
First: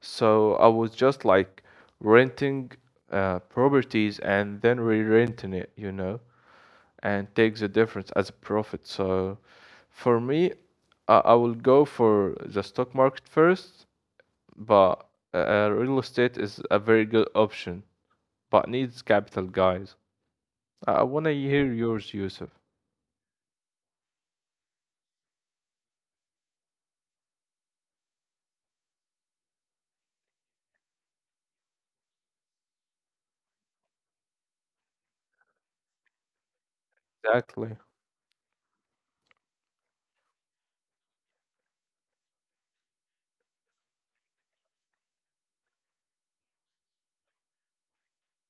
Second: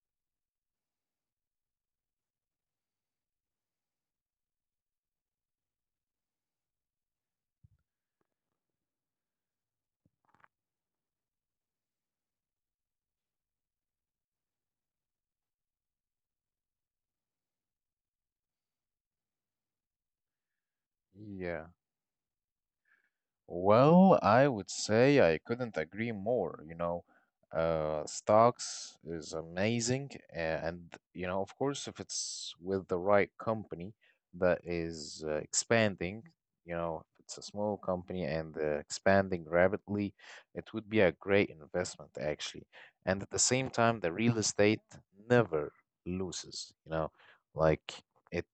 So I was just like renting uh, properties and then re-renting it, you know, and take the difference as a profit. So for me, I, I will go for the stock market first, but uh, uh, real estate is a very good option, but needs capital, guys. I want to Yeah. hear yours, Yusuf. Well, I would say I couldn't agree more. You know, uh, stocks is amazing, a- and you know, of course, if it's with the right company that is uh, expanding, you know, if it's a small Exactly. company and uh, expanding rapidly, it would be a great investment actually. And at the same time, the real estate never loses. You know, like it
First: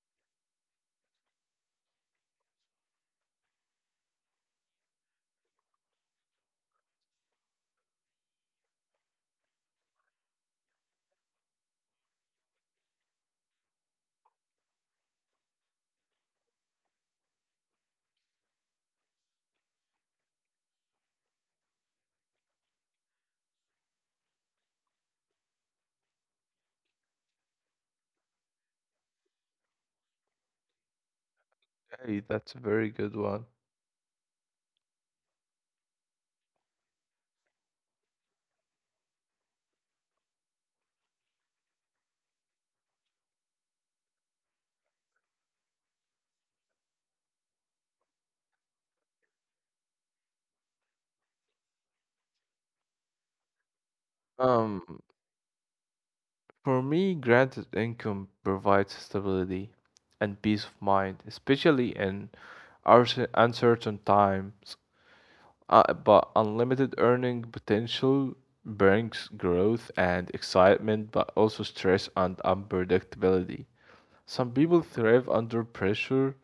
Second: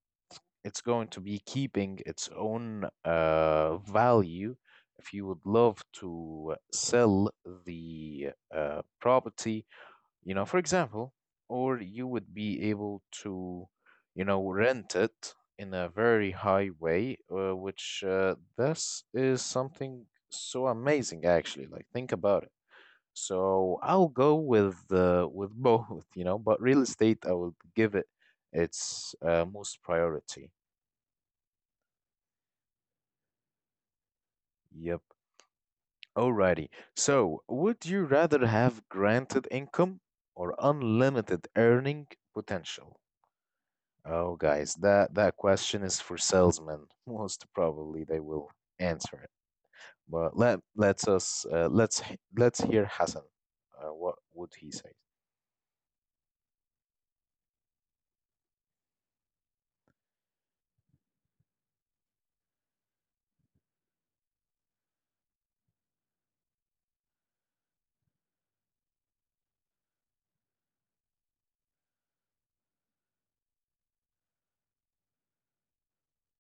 it's going to be keeping its own uh, value. If you would love to sell the uh, property, you know, for example, or you would be able to, you know, rent it in a very high way, uh, which uh, this is something so amazing, actually. Like, think about it. So I'll go with uh, with both, you know, but real estate, I will give it its uh, most priority. Hey, that's a very good one. Yep. Alrighty. So, would you rather have granted income or unlimited earning potential? Oh, guys, that that question is for salesmen. Most probably they will answer it. But let let's us uh, let's h- let's hear Hassan. Uh, what would he Um, say? for me, granted income provides stability and peace of mind, especially in our s- uncertain times. Uh, but unlimited earning potential brings growth and excitement, but also stress and unpredictability. Some people thrive under pressure,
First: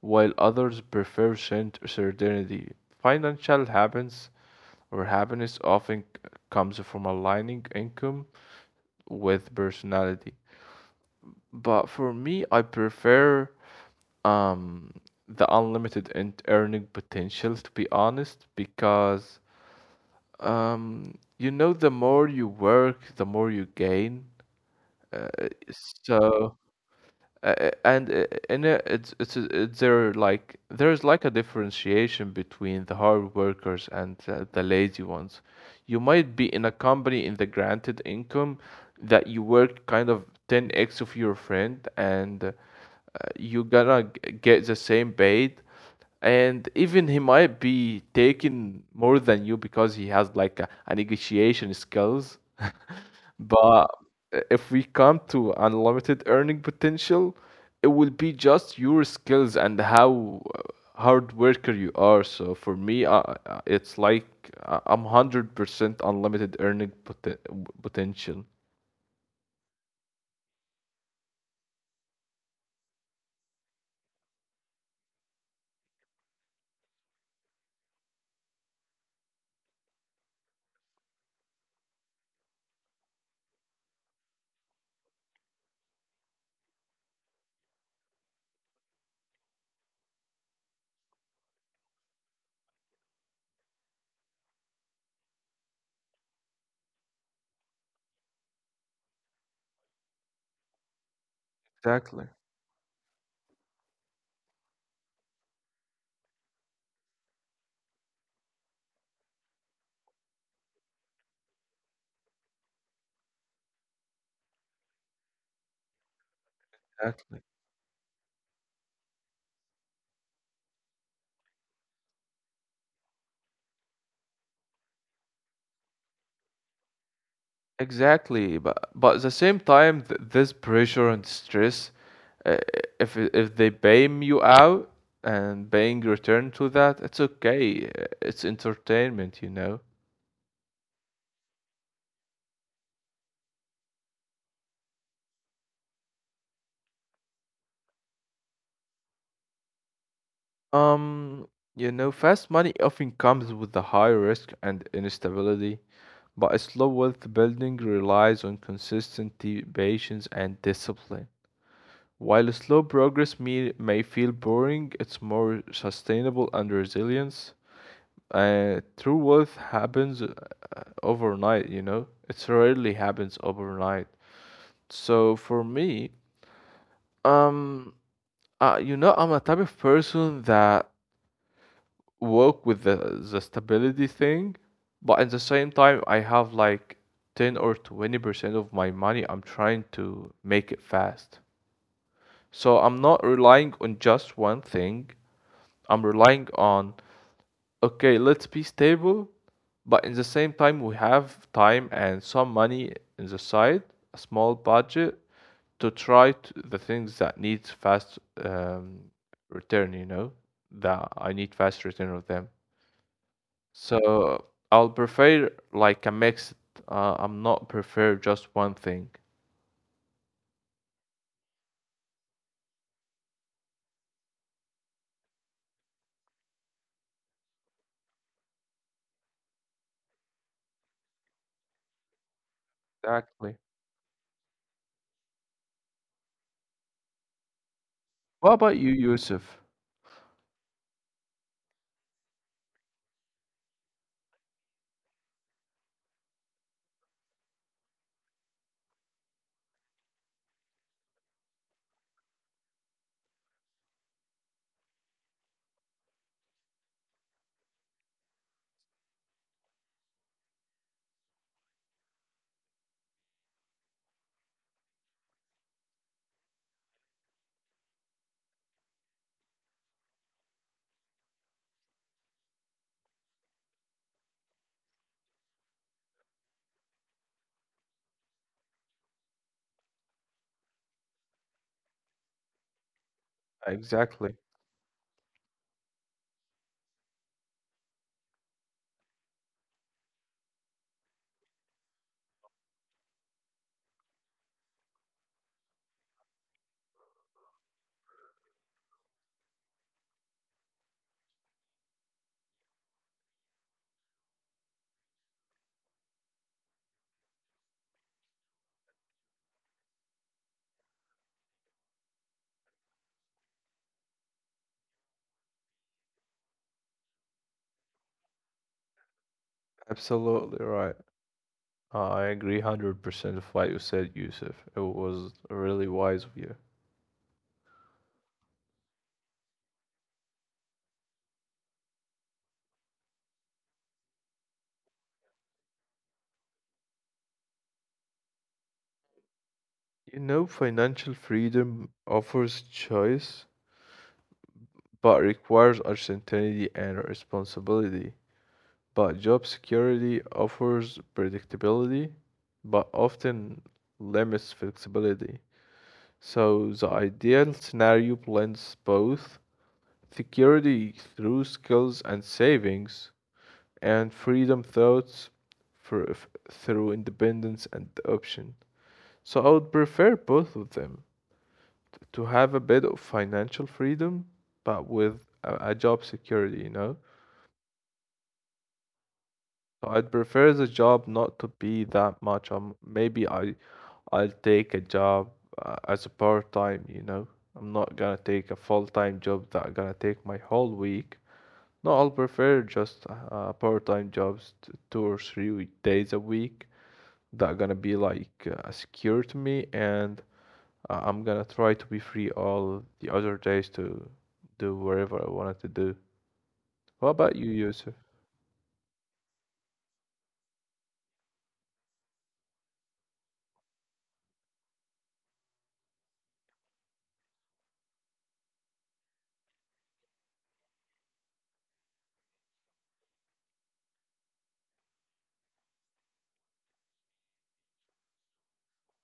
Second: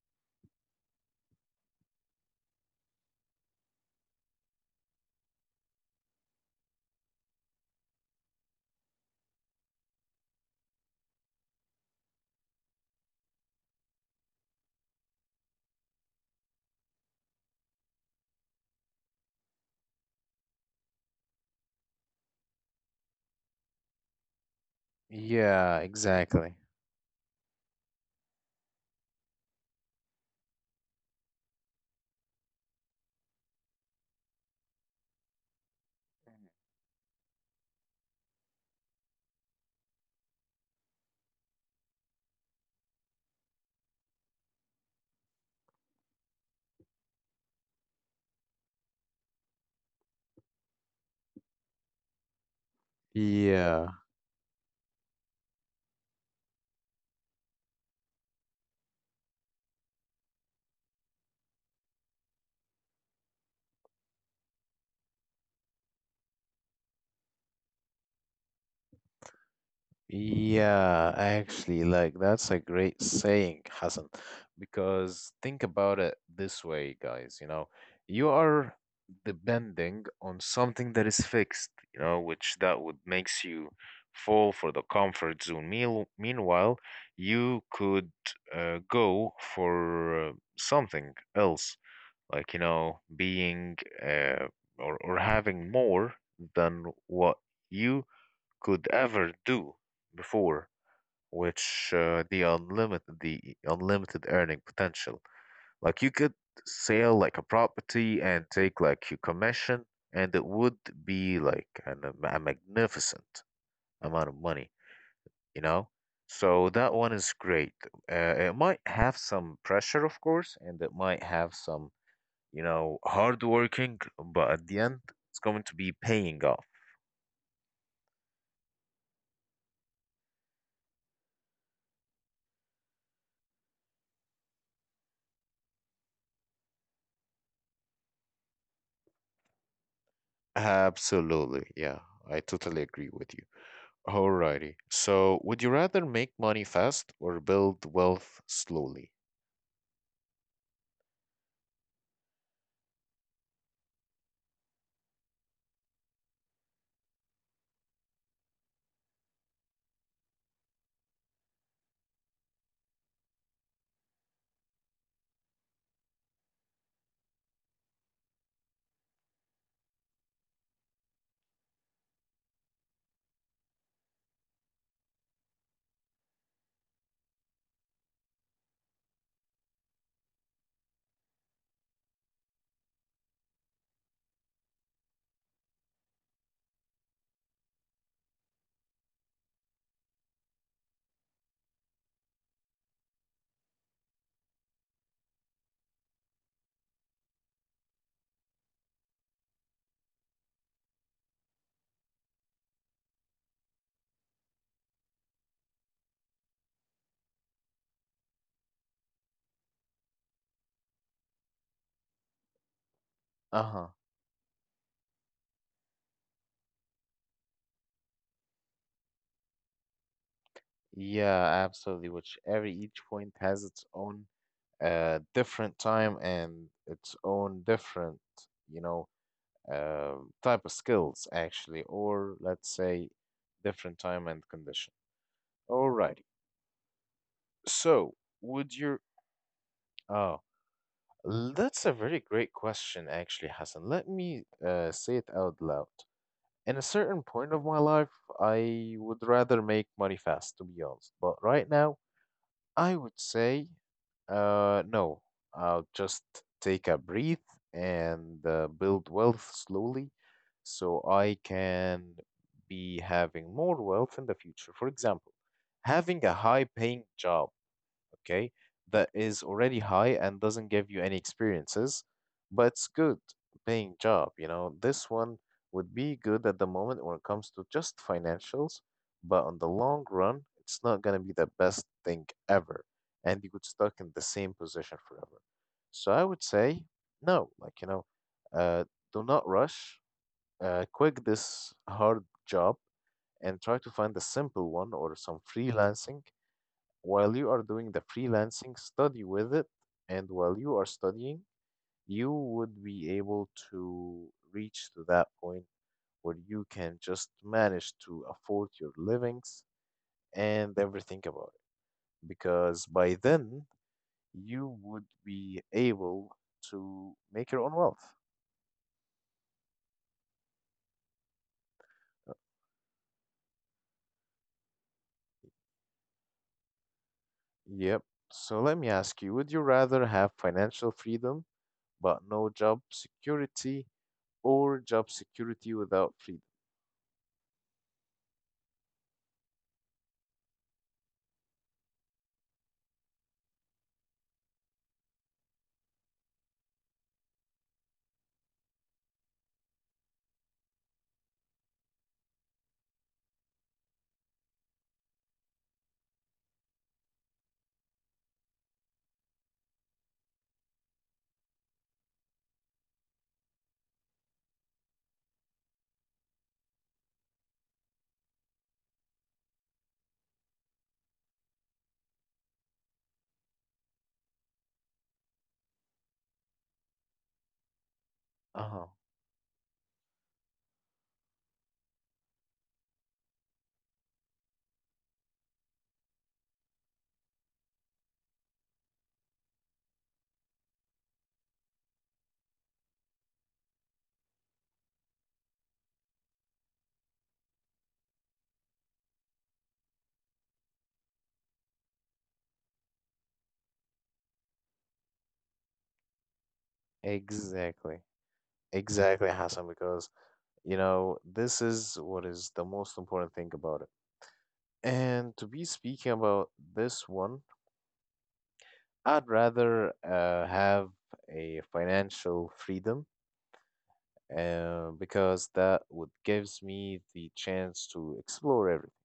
while others prefer cert- certainty. Financial happiness or happiness often c- comes from aligning income with personality. But for me, I prefer um the unlimited and earning potential, to be honest, because um, you know, the more you work, the more you gain. Uh, Yeah, exactly. so, uh, uh, and uh, and uh, it's it's uh, it's there, like there's like a differentiation between the hard workers and uh, the lazy ones. You might be in a company in the granted income that you work kind of ten x of your friend and uh, you're gonna g- get the same paid, and even he might be taking more than you because he has like a, a negotiation skills but Yeah. uh, if we come to unlimited earning potential, it will be just your skills and how uh, hard worker you are. So for me, uh, uh, it's like, uh, I'm one hundred percent unlimited earning poten- potential. Yeah, actually, like that's a great saying, Hassan, because think about it this way, guys, you know, you are depending on something that is fixed, you know, which that would makes you fall for the comfort zone. Meal Meanwhile, you could uh, go for uh, something else, like, you know, being uh, or or having more than what you could ever do before, which uh, Exactly. the unlimited the unlimited earning potential. Like you could sell like a property and take like your commission, and it would be like an, um, a magnificent amount of money, you know. So that one is Exactly. great. Uh, it might have some pressure, of course, and it might have some, you know, hard working, but at the end, it's going to be paying off. Exactly, but but at the same time, th this pressure and stress, uh, if it- if they bail you out and paying return to that, it's okay. uh, It's entertainment, you know. Absolutely. Yeah, I totally agree with you. Alrighty. So, would you rather make money fast or build wealth slowly? Um, you know, fast money often comes with the high risk and instability, but a slow wealth building relies on consistency, patience, and discipline. While slow progress may, may feel boring, it's more sustainable and resilient. Uh, true wealth happens uh, overnight, you know? It rarely happens overnight. So for me, um, uh, you know, I'm a type of person that work with the the stability thing, but at the same time, I have like ten or twenty percent of my money I'm trying to make it fast. So I'm not relying on just one thing. I'm relying on— okay, let's be stable, but in the same time, we have time and some money in the side, a small budget to try to, the things that needs fast um, return, you know, that I need fast return of them. Uh-huh. So I'll prefer like a mix. Uh, I'm not prefer just one thing. Yeah, absolutely. Which every each point has its own uh different time and its own different, you know, uh, type of skills actually, or let's say Exactly. different time and condition. Alrighty. So, What would about you, you? Yusuf? Oh, that's a very great question actually, Hassan. Let me uh say it out loud. In a certain point of my life, I would rather make money fast, to be honest. But right now, I would say, uh, no, I'll just take a breath and uh, build wealth slowly so I can be having more wealth in the future. For example, having a high paying job, okay, that is already high and doesn't give you any experiences, but it's good paying job, you know. This one would be good at the moment when it comes to just financials, but on the long run, it's not gonna be the best thing ever, and you could stuck in the Exactly. same position forever. So I would say no, like you know, uh, do not rush. Uh, quit this hard job and try to find a simple one or some freelancing while you are doing the freelancing study with it, and while you are studying you would be able to reach to that point where you can just manage to afford your livings and everything about it, because by then you would be able to make your own wealth. Absolutely right. I agree one hundred percent of what you said, Yusuf. It was really wise of you. Yep. So let me ask you, would you rather have financial freedom but no job security, or job security without freedom? You know, financial freedom offers choice, but requires uncertainty and responsibility. But job security offers predictability, but often limits flexibility. So the ideal scenario blends both security through skills and savings, and freedom thoughts for, through independence and option. So I would prefer both of them, to have a bit of financial freedom, but with a, a job security, you know? Uh-huh. So I'd prefer the job not to be that much. Um, maybe I I'll take a job uh, as a part time, you know? I'm not gonna take a full time job that gonna take my whole week. No, I'll prefer just uh, part time jobs, t- two or three we- days a week that gonna be like uh, secure to me. And Uh, I'm gonna try to be free all the other days to do whatever I wanted to do. What about you, Yusuf? Exactly. Exactly, Hassan, because you know, this is what is the most important thing about it. And to be speaking about this one, I'd rather uh, have a financial freedom uh, because that would gives me the chance to explore everything.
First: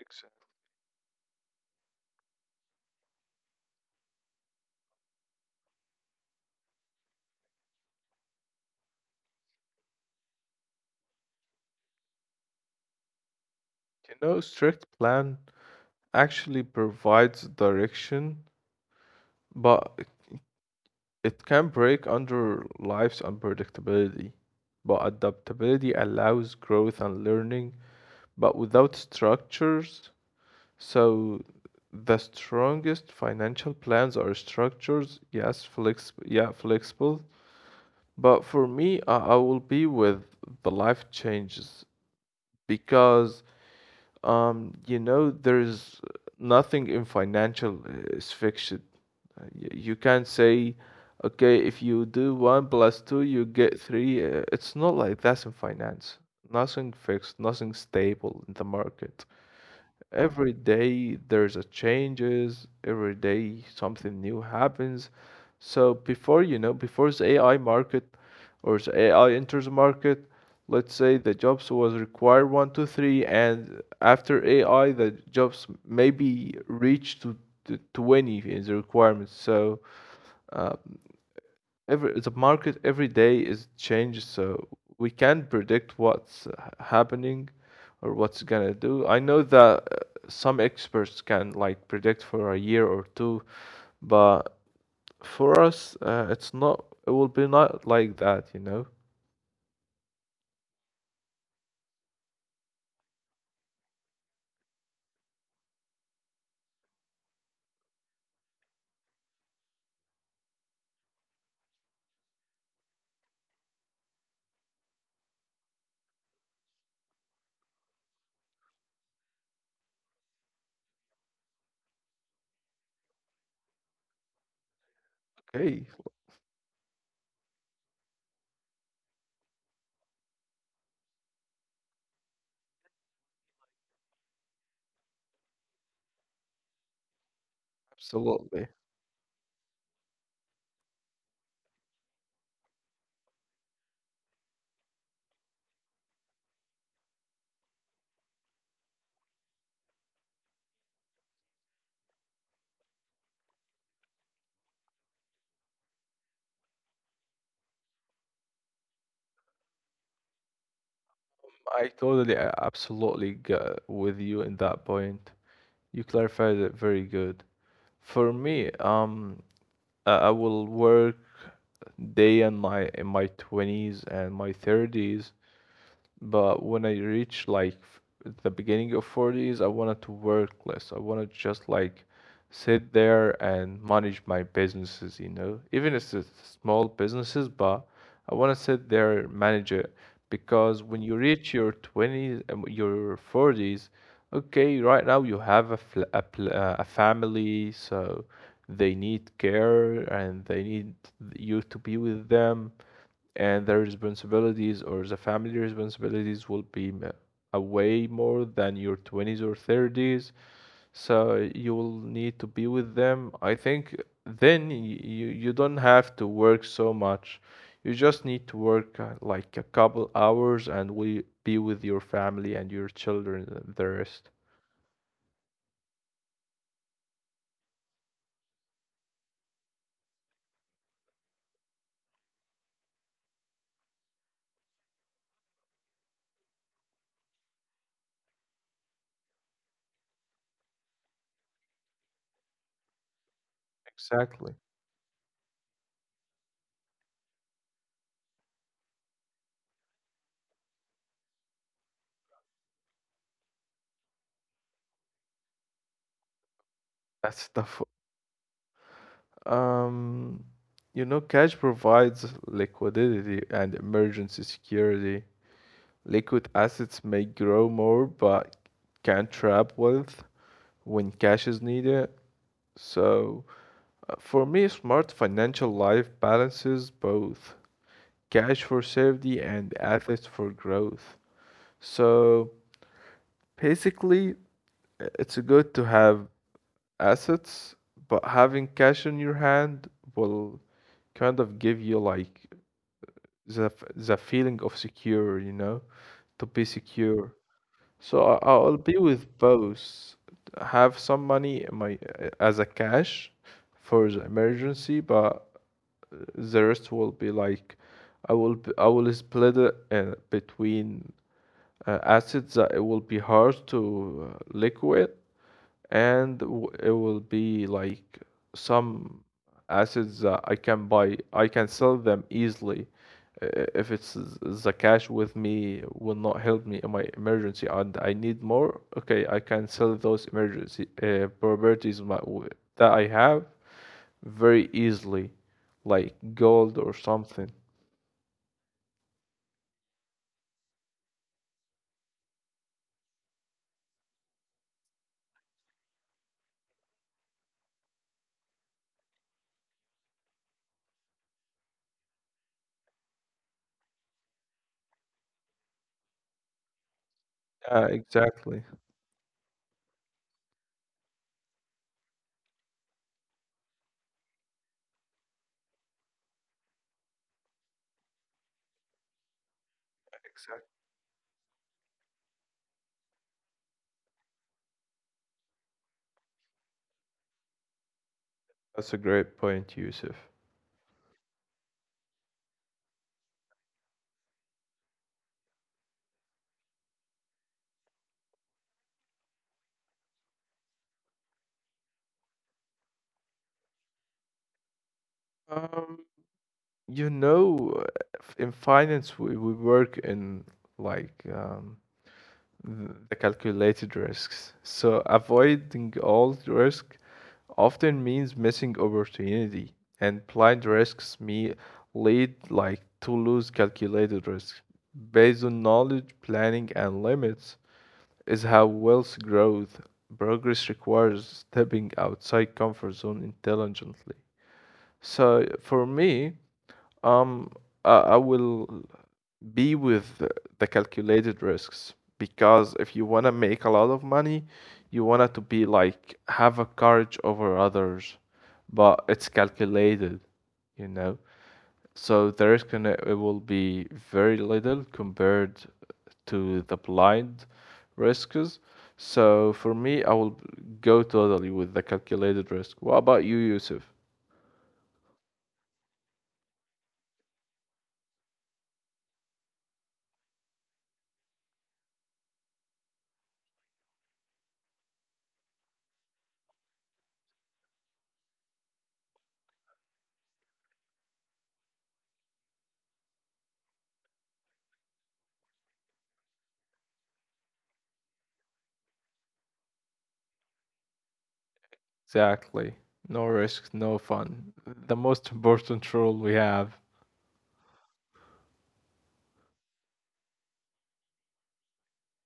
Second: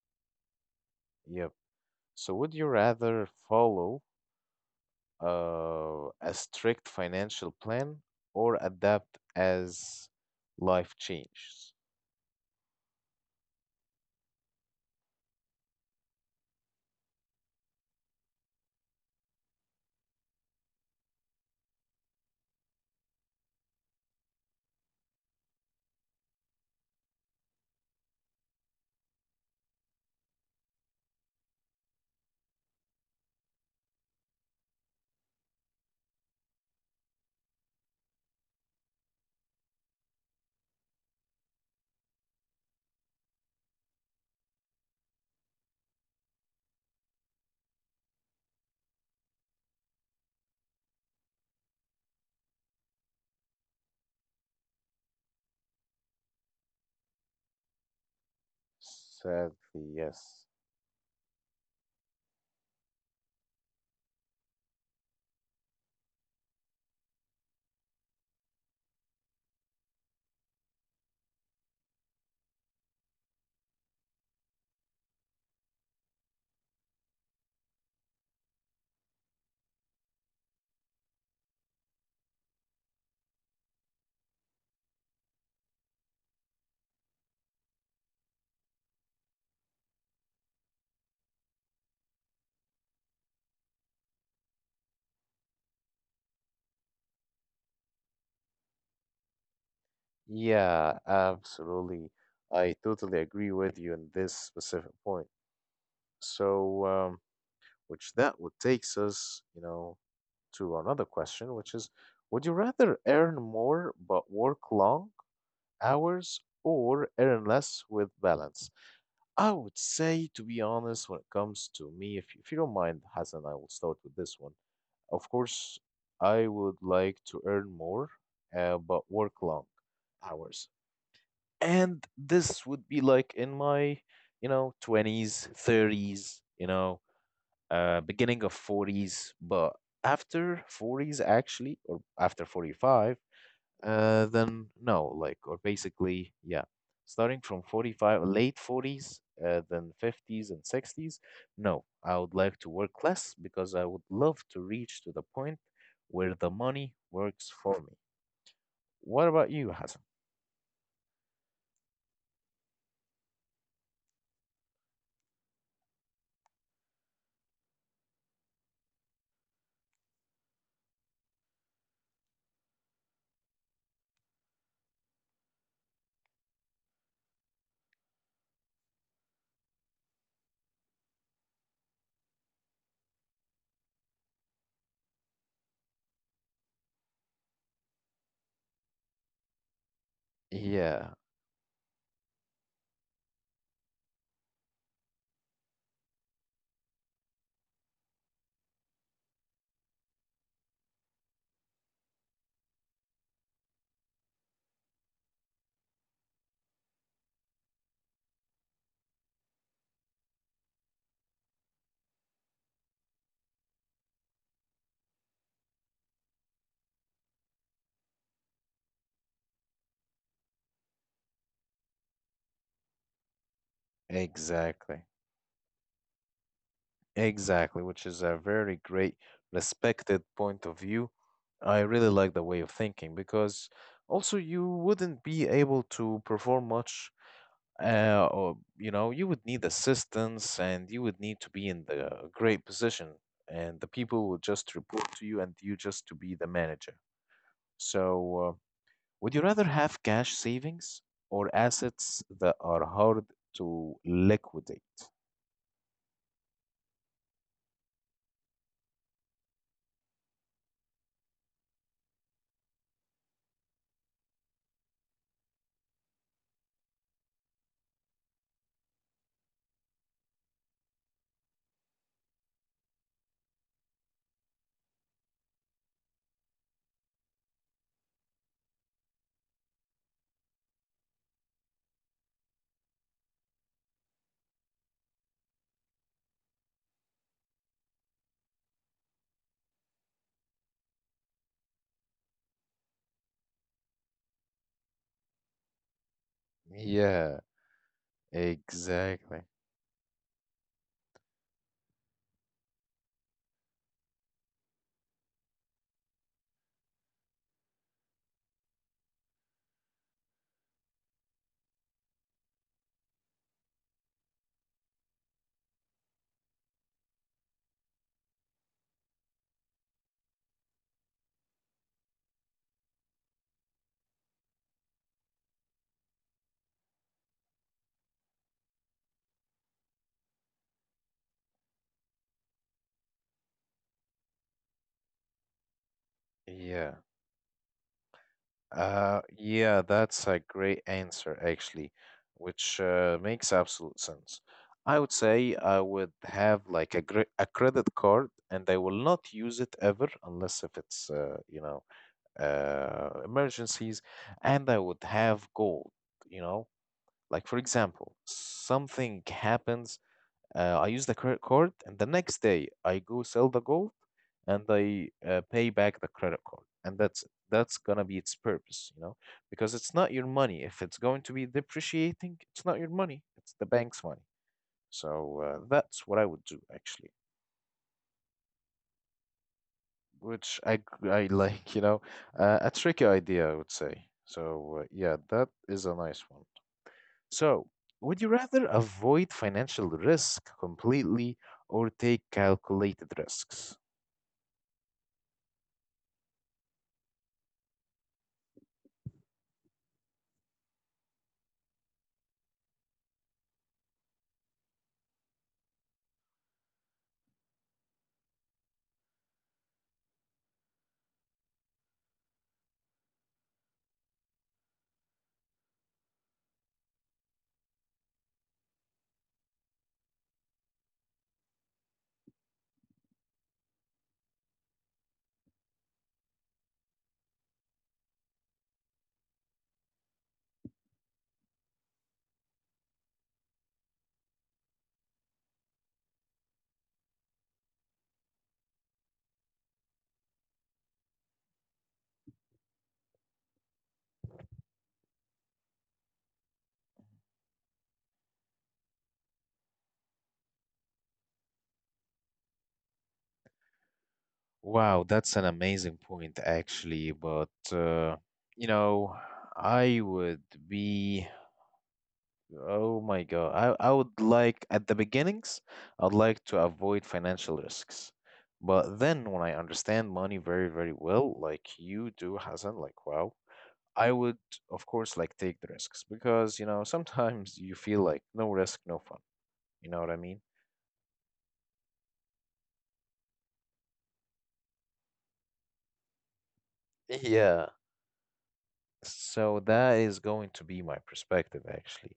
Exactly. Yep. So would you rather follow uh, a strict financial plan or adapt as life changes? You know, strict plan actually provides direction, but it it can break under life's unpredictability. But adaptability allows growth and learning, but without structures, so the strongest financial plans are structures, yes, flex, yeah, flexible. But for me, I, I will be with the life changes because, um, you know, there's nothing in financial uh, is fixed. Uh, y- You can't say, okay, if you do one plus two, you get three. Uh, It's not like that's in finance. Nothing fixed, nothing stable in the market. Sadly, yes. Every day there's a changes, every day something new happens. So before you know, before the A I market or the A I enters the market, let's say the jobs was required one, two, three, and after A I the jobs maybe reach to, to twenty in the requirements. So uh, every the market every day is changed, so we can't predict what's uh, happening or what's gonna do. I know that uh, some experts can like predict for a year or two, but for us, uh, it's not. It will be not like that, you know. Yeah, absolutely. I totally agree with you on this specific point. So, um, which that would takes us, you know, to another question, which is, would you rather earn more but work long hours or earn less with balance? I would say, to be honest, when it comes to me, if if you don't mind, Hassan, I will start with this one. Of course, Okay, I would like to earn more, uh, but work long hours, and this would be like in my you know twenties, thirties, you know, uh beginning of absolutely. forties, but after forties actually, or after forty-five, uh then no, like, or basically yeah, starting from forty-five, late forties, uh, then fifties and sixties, no, I would like to work less because I would love to reach to the point where the money works for me. What about you, Hassan? I totally, uh, absolutely go with you in that point. You clarified it very good. For me, um, I I will work day in my in my twenties and my thirties, but when I reached like f- the beginning of forties, I wanted to work less. I wanted to just like sit there and manage my businesses, you know, even if it's small businesses, but I want to sit there, and manage it, because when you Yeah, reach your twenties and your forties, okay, right now you have a, fl a, pl uh, a family, so they need care and they need you to be with them, and their responsibilities or the family responsibilities will be m- a way more than your twenties or thirties. So you will need to be with them, I think. Then y- you you don't have to work so much. You just need to work uh, like a couple hours and we be with your family and your children and the rest. exactly. Exactly, which is a very great, respected point of view. I really like the way of thinking because also you wouldn't be able to perform much, uh, or you know, you would need assistance and you would need to be in the great position, and the people would Exactly. just report to you and you just to be the manager. So, uh, would you rather have cash savings or assets that are hard to liquidate? That's tough. um you know, cash provides liquidity and emergency security. Liquid assets may grow more but can trap wealth when cash is needed. So, uh, for me, smart financial life balances both, cash for safety and assets for growth. So, basically, i- it's good to have assets, but having cash in your hand will kind of give you like the f- the feeling of secure, you know, to be secure. Yeah, So I- I'll be with exactly. both. Have some money in my as a cash for the emergency, but the rest will be like I will b- I will split it uh, between uh, assets that it will be hard to uh, liquid and w- it will be like some assets that I can buy, I can sell them easily. I- If it's the cash with me will not help me in my emergency and I need more, okay, I can sell those emergency uh, properties my, w- that I have very easily, like gold or Yeah. something. Uh, yeah, that's a great answer, actually, which uh, makes absolute sense. I would say I would have like a gre- a credit card and I will not use it ever unless if it's uh, you know, uh, emergencies, and I would have gold, you know? Like, for Yeah, example, exactly. something happens, uh, I use the credit card, and the next day I go sell the gold and I uh, pay back the credit card. And that's that's gonna be its purpose, you know, because it's not your money. If it's going to be depreciating, it's not your money. It's the bank's money. So uh, that's what I would do, actually. That's a great point, Yusuf. Which I g- I like, you know, uh, a tricky idea, I would say. So uh, yeah, that is a nice one. So, would you rather avoid financial risk completely or take calculated risks? Um, You know, f- in finance, we, we work in like um, th- the calculated risks. So avoiding all risk often means missing opportunity, and blind risks me lead like to lose calculated risk. Based on knowledge, planning, and limits is how wealth growth progress requires stepping outside comfort zone intelligently. So for me, um, uh, I will be with the calculated risks because if you want to make a lot of money, you want it to be like have a courage over others, but it's calculated, you know. So the risk in it, it will be very little compared to the blind risks. So for me, I will go totally with the calculated risk. What about you, Yusuf? Wow, that's an amazing point, actually. But, uh, you know, I would be, oh my God, I, I would like, at the beginnings, I'd like to avoid financial risks. But then when I understand money very, very well, like you do, Hassan, like, wow, I would, of course, like take the risks because, you know, sometimes you feel like no risk, no fun. You know what I mean? Exactly. No risk, no fun. The most important rule we have. Yeah. So that is going to be my perspective, actually.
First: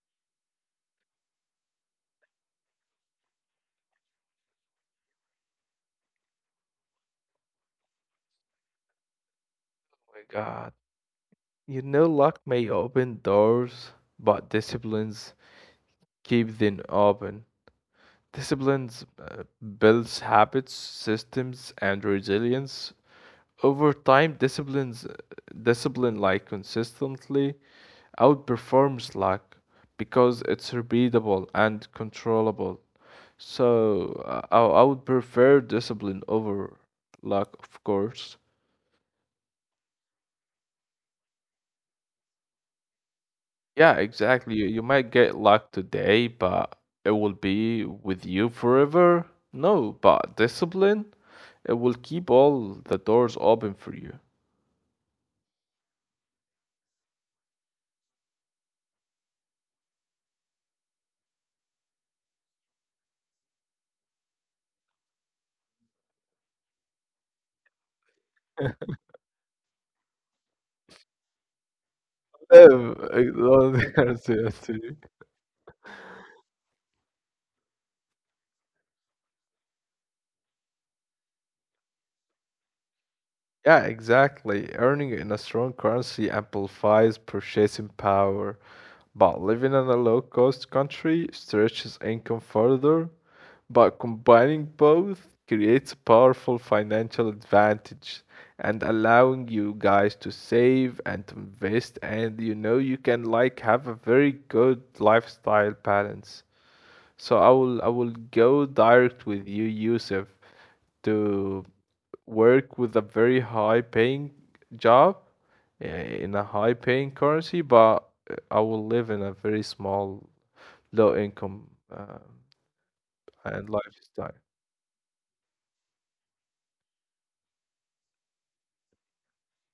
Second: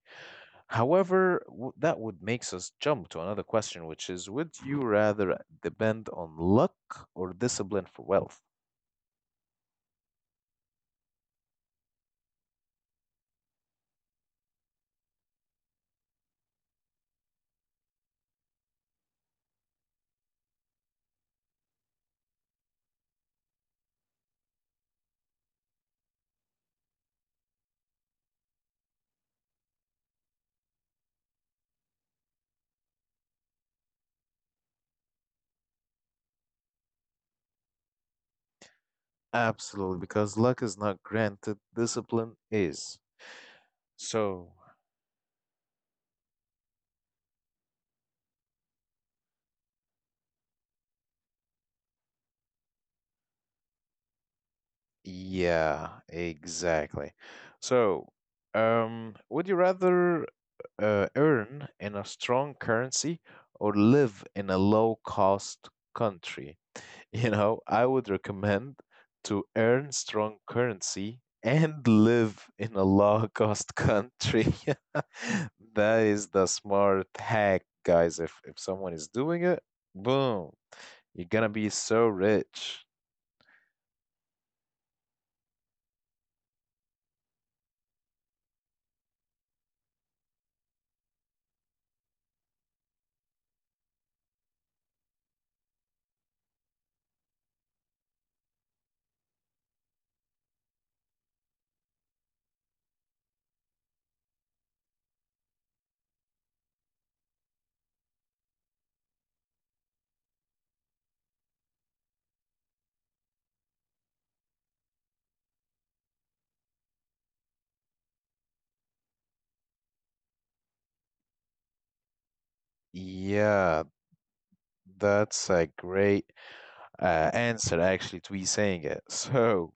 However, w- that would makes us jump to another question, which is, would you rather depend on luck or discipline for wealth? My God. You know, luck may open doors, but disciplines keep them open. Disciplines uh, builds habits, systems, and resilience. Over time, disciplines discipline like consistently outperforms luck because it's repeatable and controllable. So uh, I, I would prefer discipline over luck, of course. Absolutely, because luck is not granted, discipline is. Yeah, So, exactly. You, you might get luck today, but it will be with you forever. No, but discipline, it will keep all the doors open for you. yeah, exactly. So, um, would you rather uh, earn in a strong currency or live in a low cost country? You know, I would recommend to earn strong currency and live in a Yeah, low I- cost no, I see, I country. see. That is the smart hack, guys. If if someone is doing it, boom, you're gonna be so rich. Yeah, exactly. Earning in a strong currency amplifies purchasing power, but living in a low-cost country stretches income further. But combining both creates a powerful financial advantage and allowing you guys to save and to invest, and you know you can like have a very good lifestyle balance. So I will I will go direct with you, Yusuf, to work with a very high paying job uh, in a high paying currency, but uh, I will live in a very small, low income uh, and Yeah, lifestyle. that's a great uh, answer actually to be saying it. So,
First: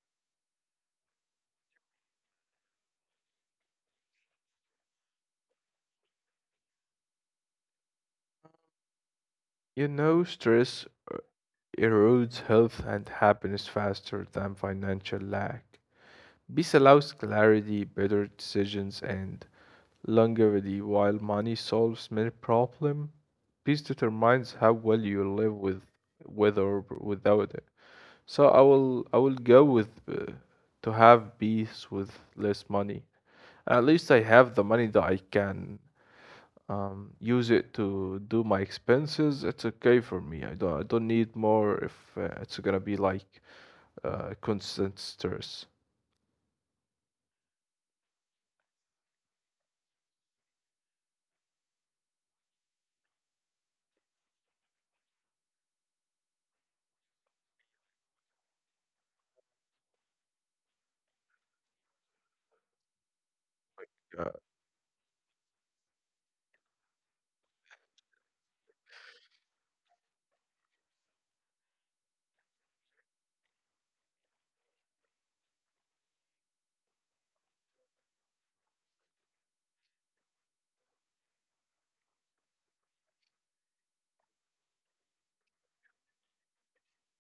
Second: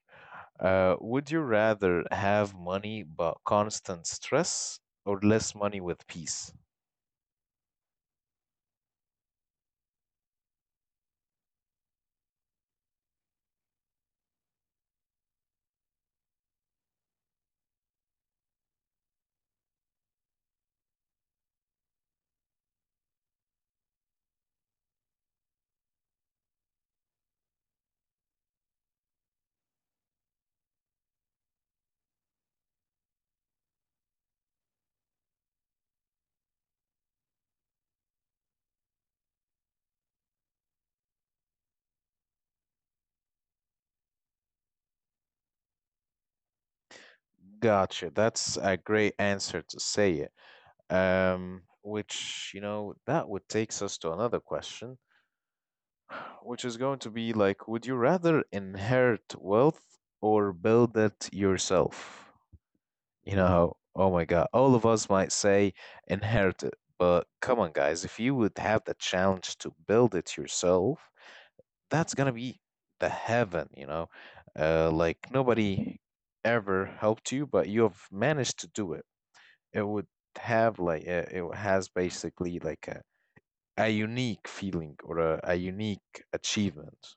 uh, would you rather have money but constant stress or less money with peace? You know, stress erodes health and happiness faster than financial lack. Peace allows clarity, better decisions, and longevity, while money solves many problems. Peace determines how well you live with, with or without it. So I will I will go with uh, to have peace with less money. At least I have the money that I can um, use it to do my expenses. It's okay for me. I don't I don't need more if uh, it's gonna be like uh, constant stress. Gotcha. That's a great answer to say it. Um, which, you know, that would takes us to another question, which is going to be like, would you rather inherit wealth or build it yourself? You know, oh Uh, my God, all of us might say inherit it, but come on, guys, if you would have the challenge to build it yourself, that's gonna be the heaven, you know, uh, like nobody ever helped you, but you have managed to do it. It would have like uh, it has basically like a, a unique feeling, or a, a unique achievement.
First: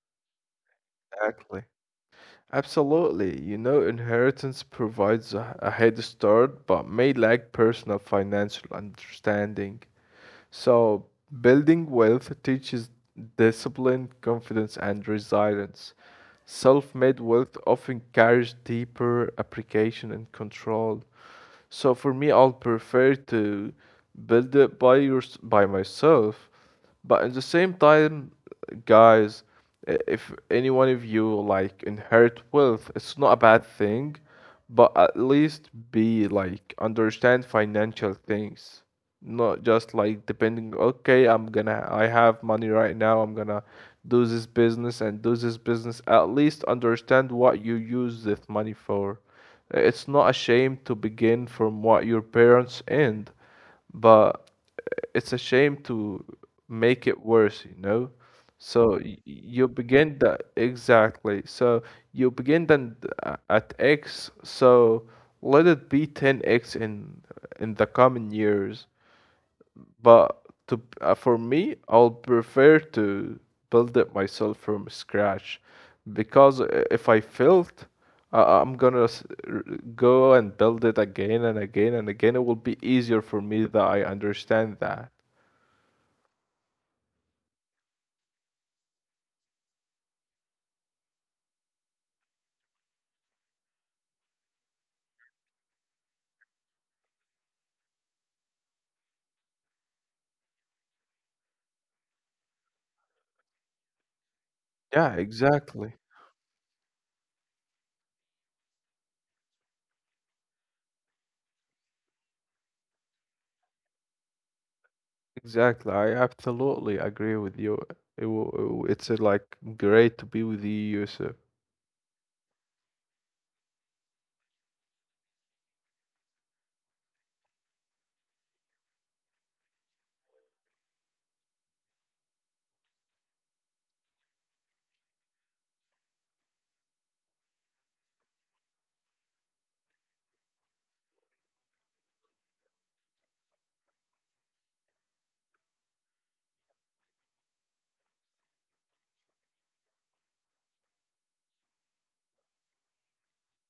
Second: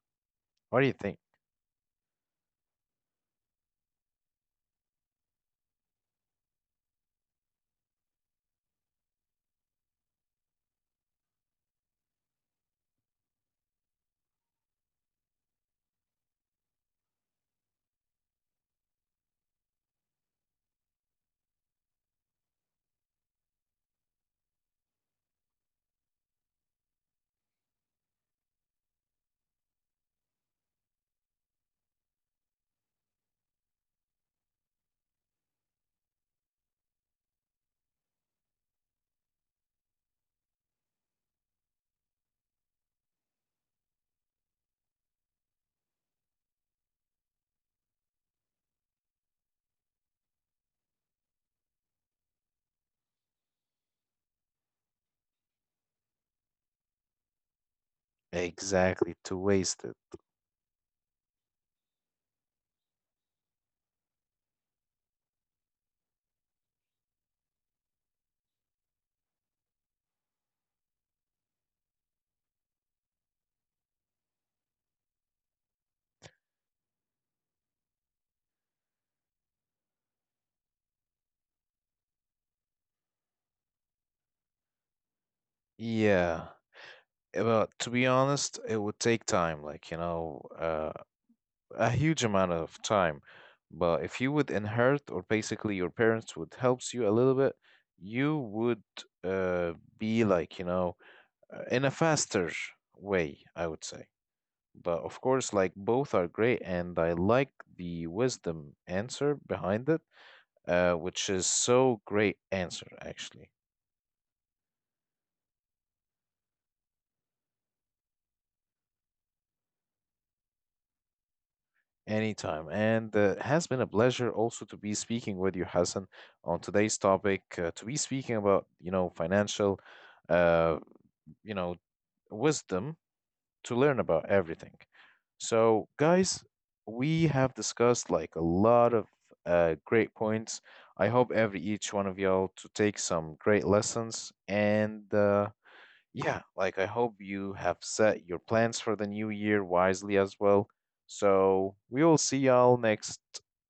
What do you think? Exactly. Absolutely. You know, inheritance provides a, a head start, but may lack personal financial understanding. So, building wealth teaches discipline, confidence, and resilience. Self made wealth often carries deeper application and control. So, for me, I'll prefer to build it by, your, by myself. But at the same time, guys, i- if any one of you like inherit wealth, it's not a bad thing but at least be like understand financial things, not just like depending, okay, I'm gonna, I have money right now, I'm gonna do this business and do this business. At least understand what you use this money for. It's not a shame to begin from what your parents end but it's a shame to make it worse, you know? So y- Exactly, to you waste it. begin that exactly. So you begin then th- at X. So let it be ten X in in the coming years. But to uh, for me, I'll prefer to build it myself from scratch because i- if I failed, uh, I'm gonna s- r- go and build it again and again and again. It will be easier for me that I understand that. Yeah. eh, Well, to be honest, it would take time, like, you know, uh, a huge amount of time. But if you would inherit, or basically your parents would helps you a little bit, you would uh, be like, you know, uh, in a faster way, I would say. But Yeah, of course, like exactly. both are great, and I like the wisdom answer behind it, uh, which is so great answer actually. Exactly. I absolutely agree with you. It, wa- it's uh, like great to be with you, Yusuf. Anytime, and uh, has been a pleasure also to be speaking with you, Hassan, on today's topic. Uh, to be speaking about you know financial, uh, you know, wisdom to learn about everything. So, guys, we have discussed like a lot of uh, great points. I hope every each one of y'all to take some great lessons, and uh, yeah, like I hope you have set your plans for the new year wisely as well. So we will see y'all next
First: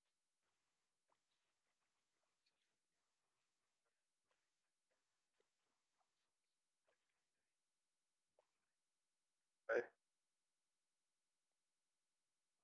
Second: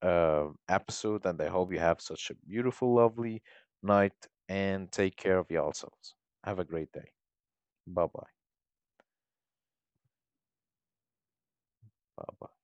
uh, episode, and I hope you have such a beautiful, lovely night, and take care of yourselves. Have a great day. Bye bye. Bye bye.